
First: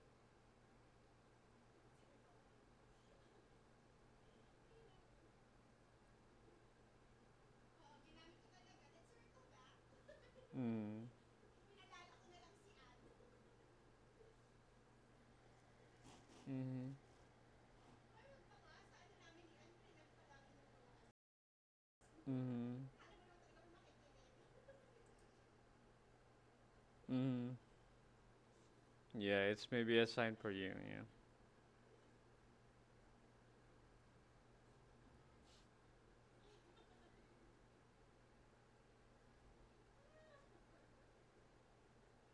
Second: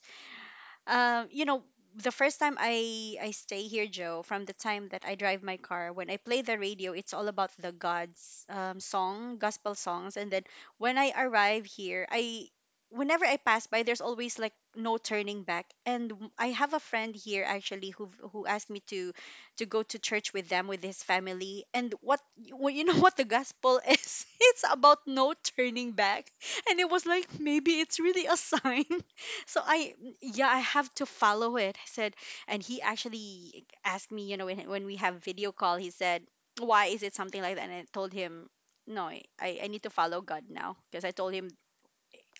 um, you know, the first time I stay here, Joe, from the time that I drive my car, when I play the radio, it's all about the God's, song, gospel songs. And then when
Mm.
I arrive here, I whenever I pass by, there's always like, no turning back. And I have a
Mhm.
friend here actually, who asked me to go to church with them, with his family. And what, well, you
Mhm.
know what the gospel is? It's about no turning back. And it was like,
Mm,
maybe it's really a sign.
yeah,
So
it's
I,
maybe a sign
yeah,
for
I
you.
have to
Yeah.
follow it. I said, and he actually asked me, you know, when, we have video call, he said, "Why is it something like that?" And I told him, "No, I need to follow God now." Because I told him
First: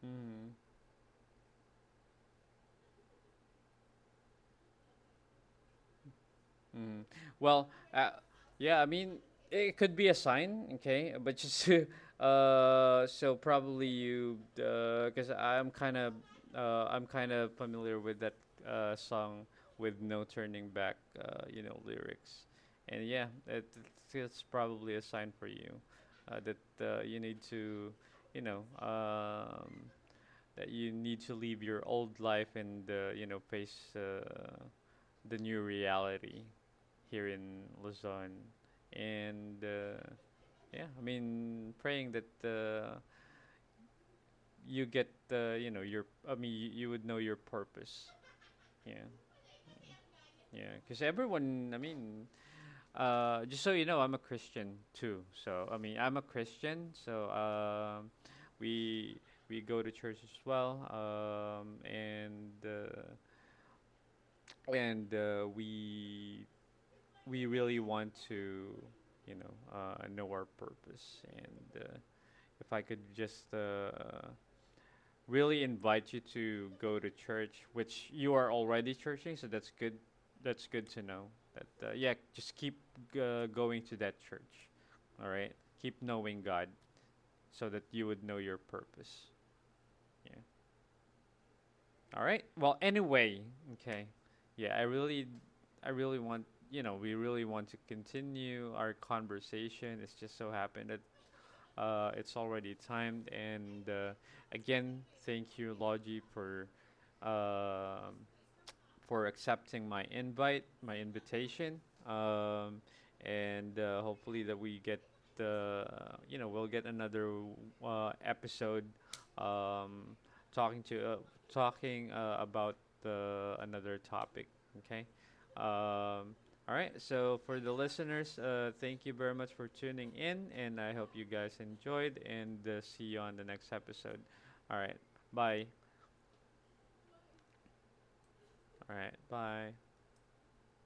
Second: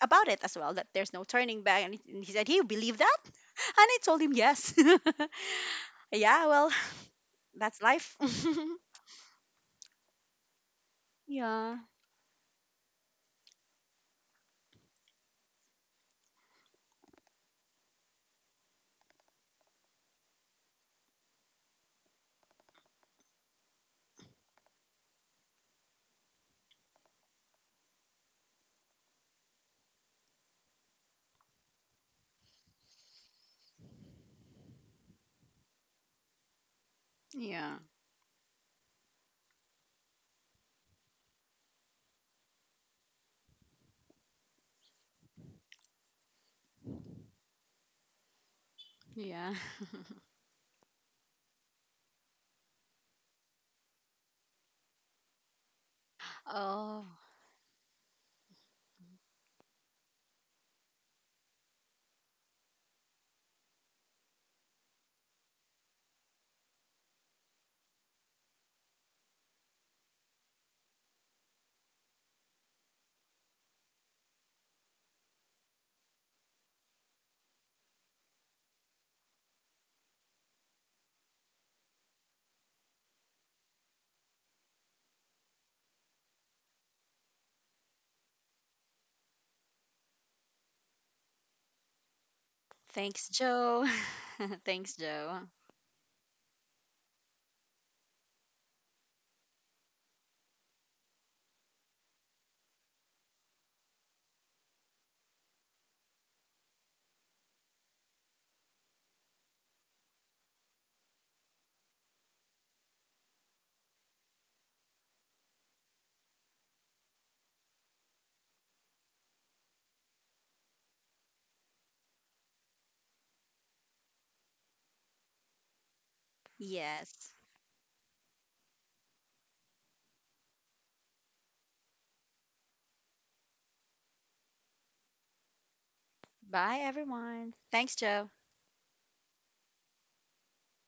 about it
Mm,
as well, that there's no turning back. And he said, "He believe that?" And I told him, "Yes." Yeah, well,
mm. Well,
that's life.
yeah, I mean, it could be a sign, okay, but just
Yeah.
to, so probably you, because I'm kind of familiar with that song, with no turning back, you know, lyrics, and yeah, it's probably a sign for you, that you need to, you know, that you need to leave your old life and, you know, face the new reality here in
Yeah.
Luzon, and yeah, I mean, praying that you get, you know your I mean, you would know your purpose. Yeah,
Yeah.
yeah, because everyone, I mean, just so you know, I'm a Christian too. So I mean, I'm a Christian,
Oh,
so we we go to church as well, and. And we really want to, you know, know our purpose, and if I could just, really invite you to go to church, which you are already churching, so that's good, that's good to know, that yeah, just keep going to that church. All right, keep knowing God, so that you would know your purpose. Yeah. All right. Well,
thanks,
anyway,
Joe.
okay. Yeah,
Thanks, Joe.
I really want, you know, we really want to continue our conversation. It's just so happened that it's already timed. And again, thank you, Logi, um for accepting my invite, my invitation, um, and hopefully that we get, uh, you know, we'll get another episode, um, talking to talking about another topic. Okay. Um, all right.
Yes.
So for the listeners, thank you very much for tuning in, and I hope you guys enjoyed, and see you on the next episode. All right. Bye.
Bye, everyone. Thanks, Joe.
All right. Bye.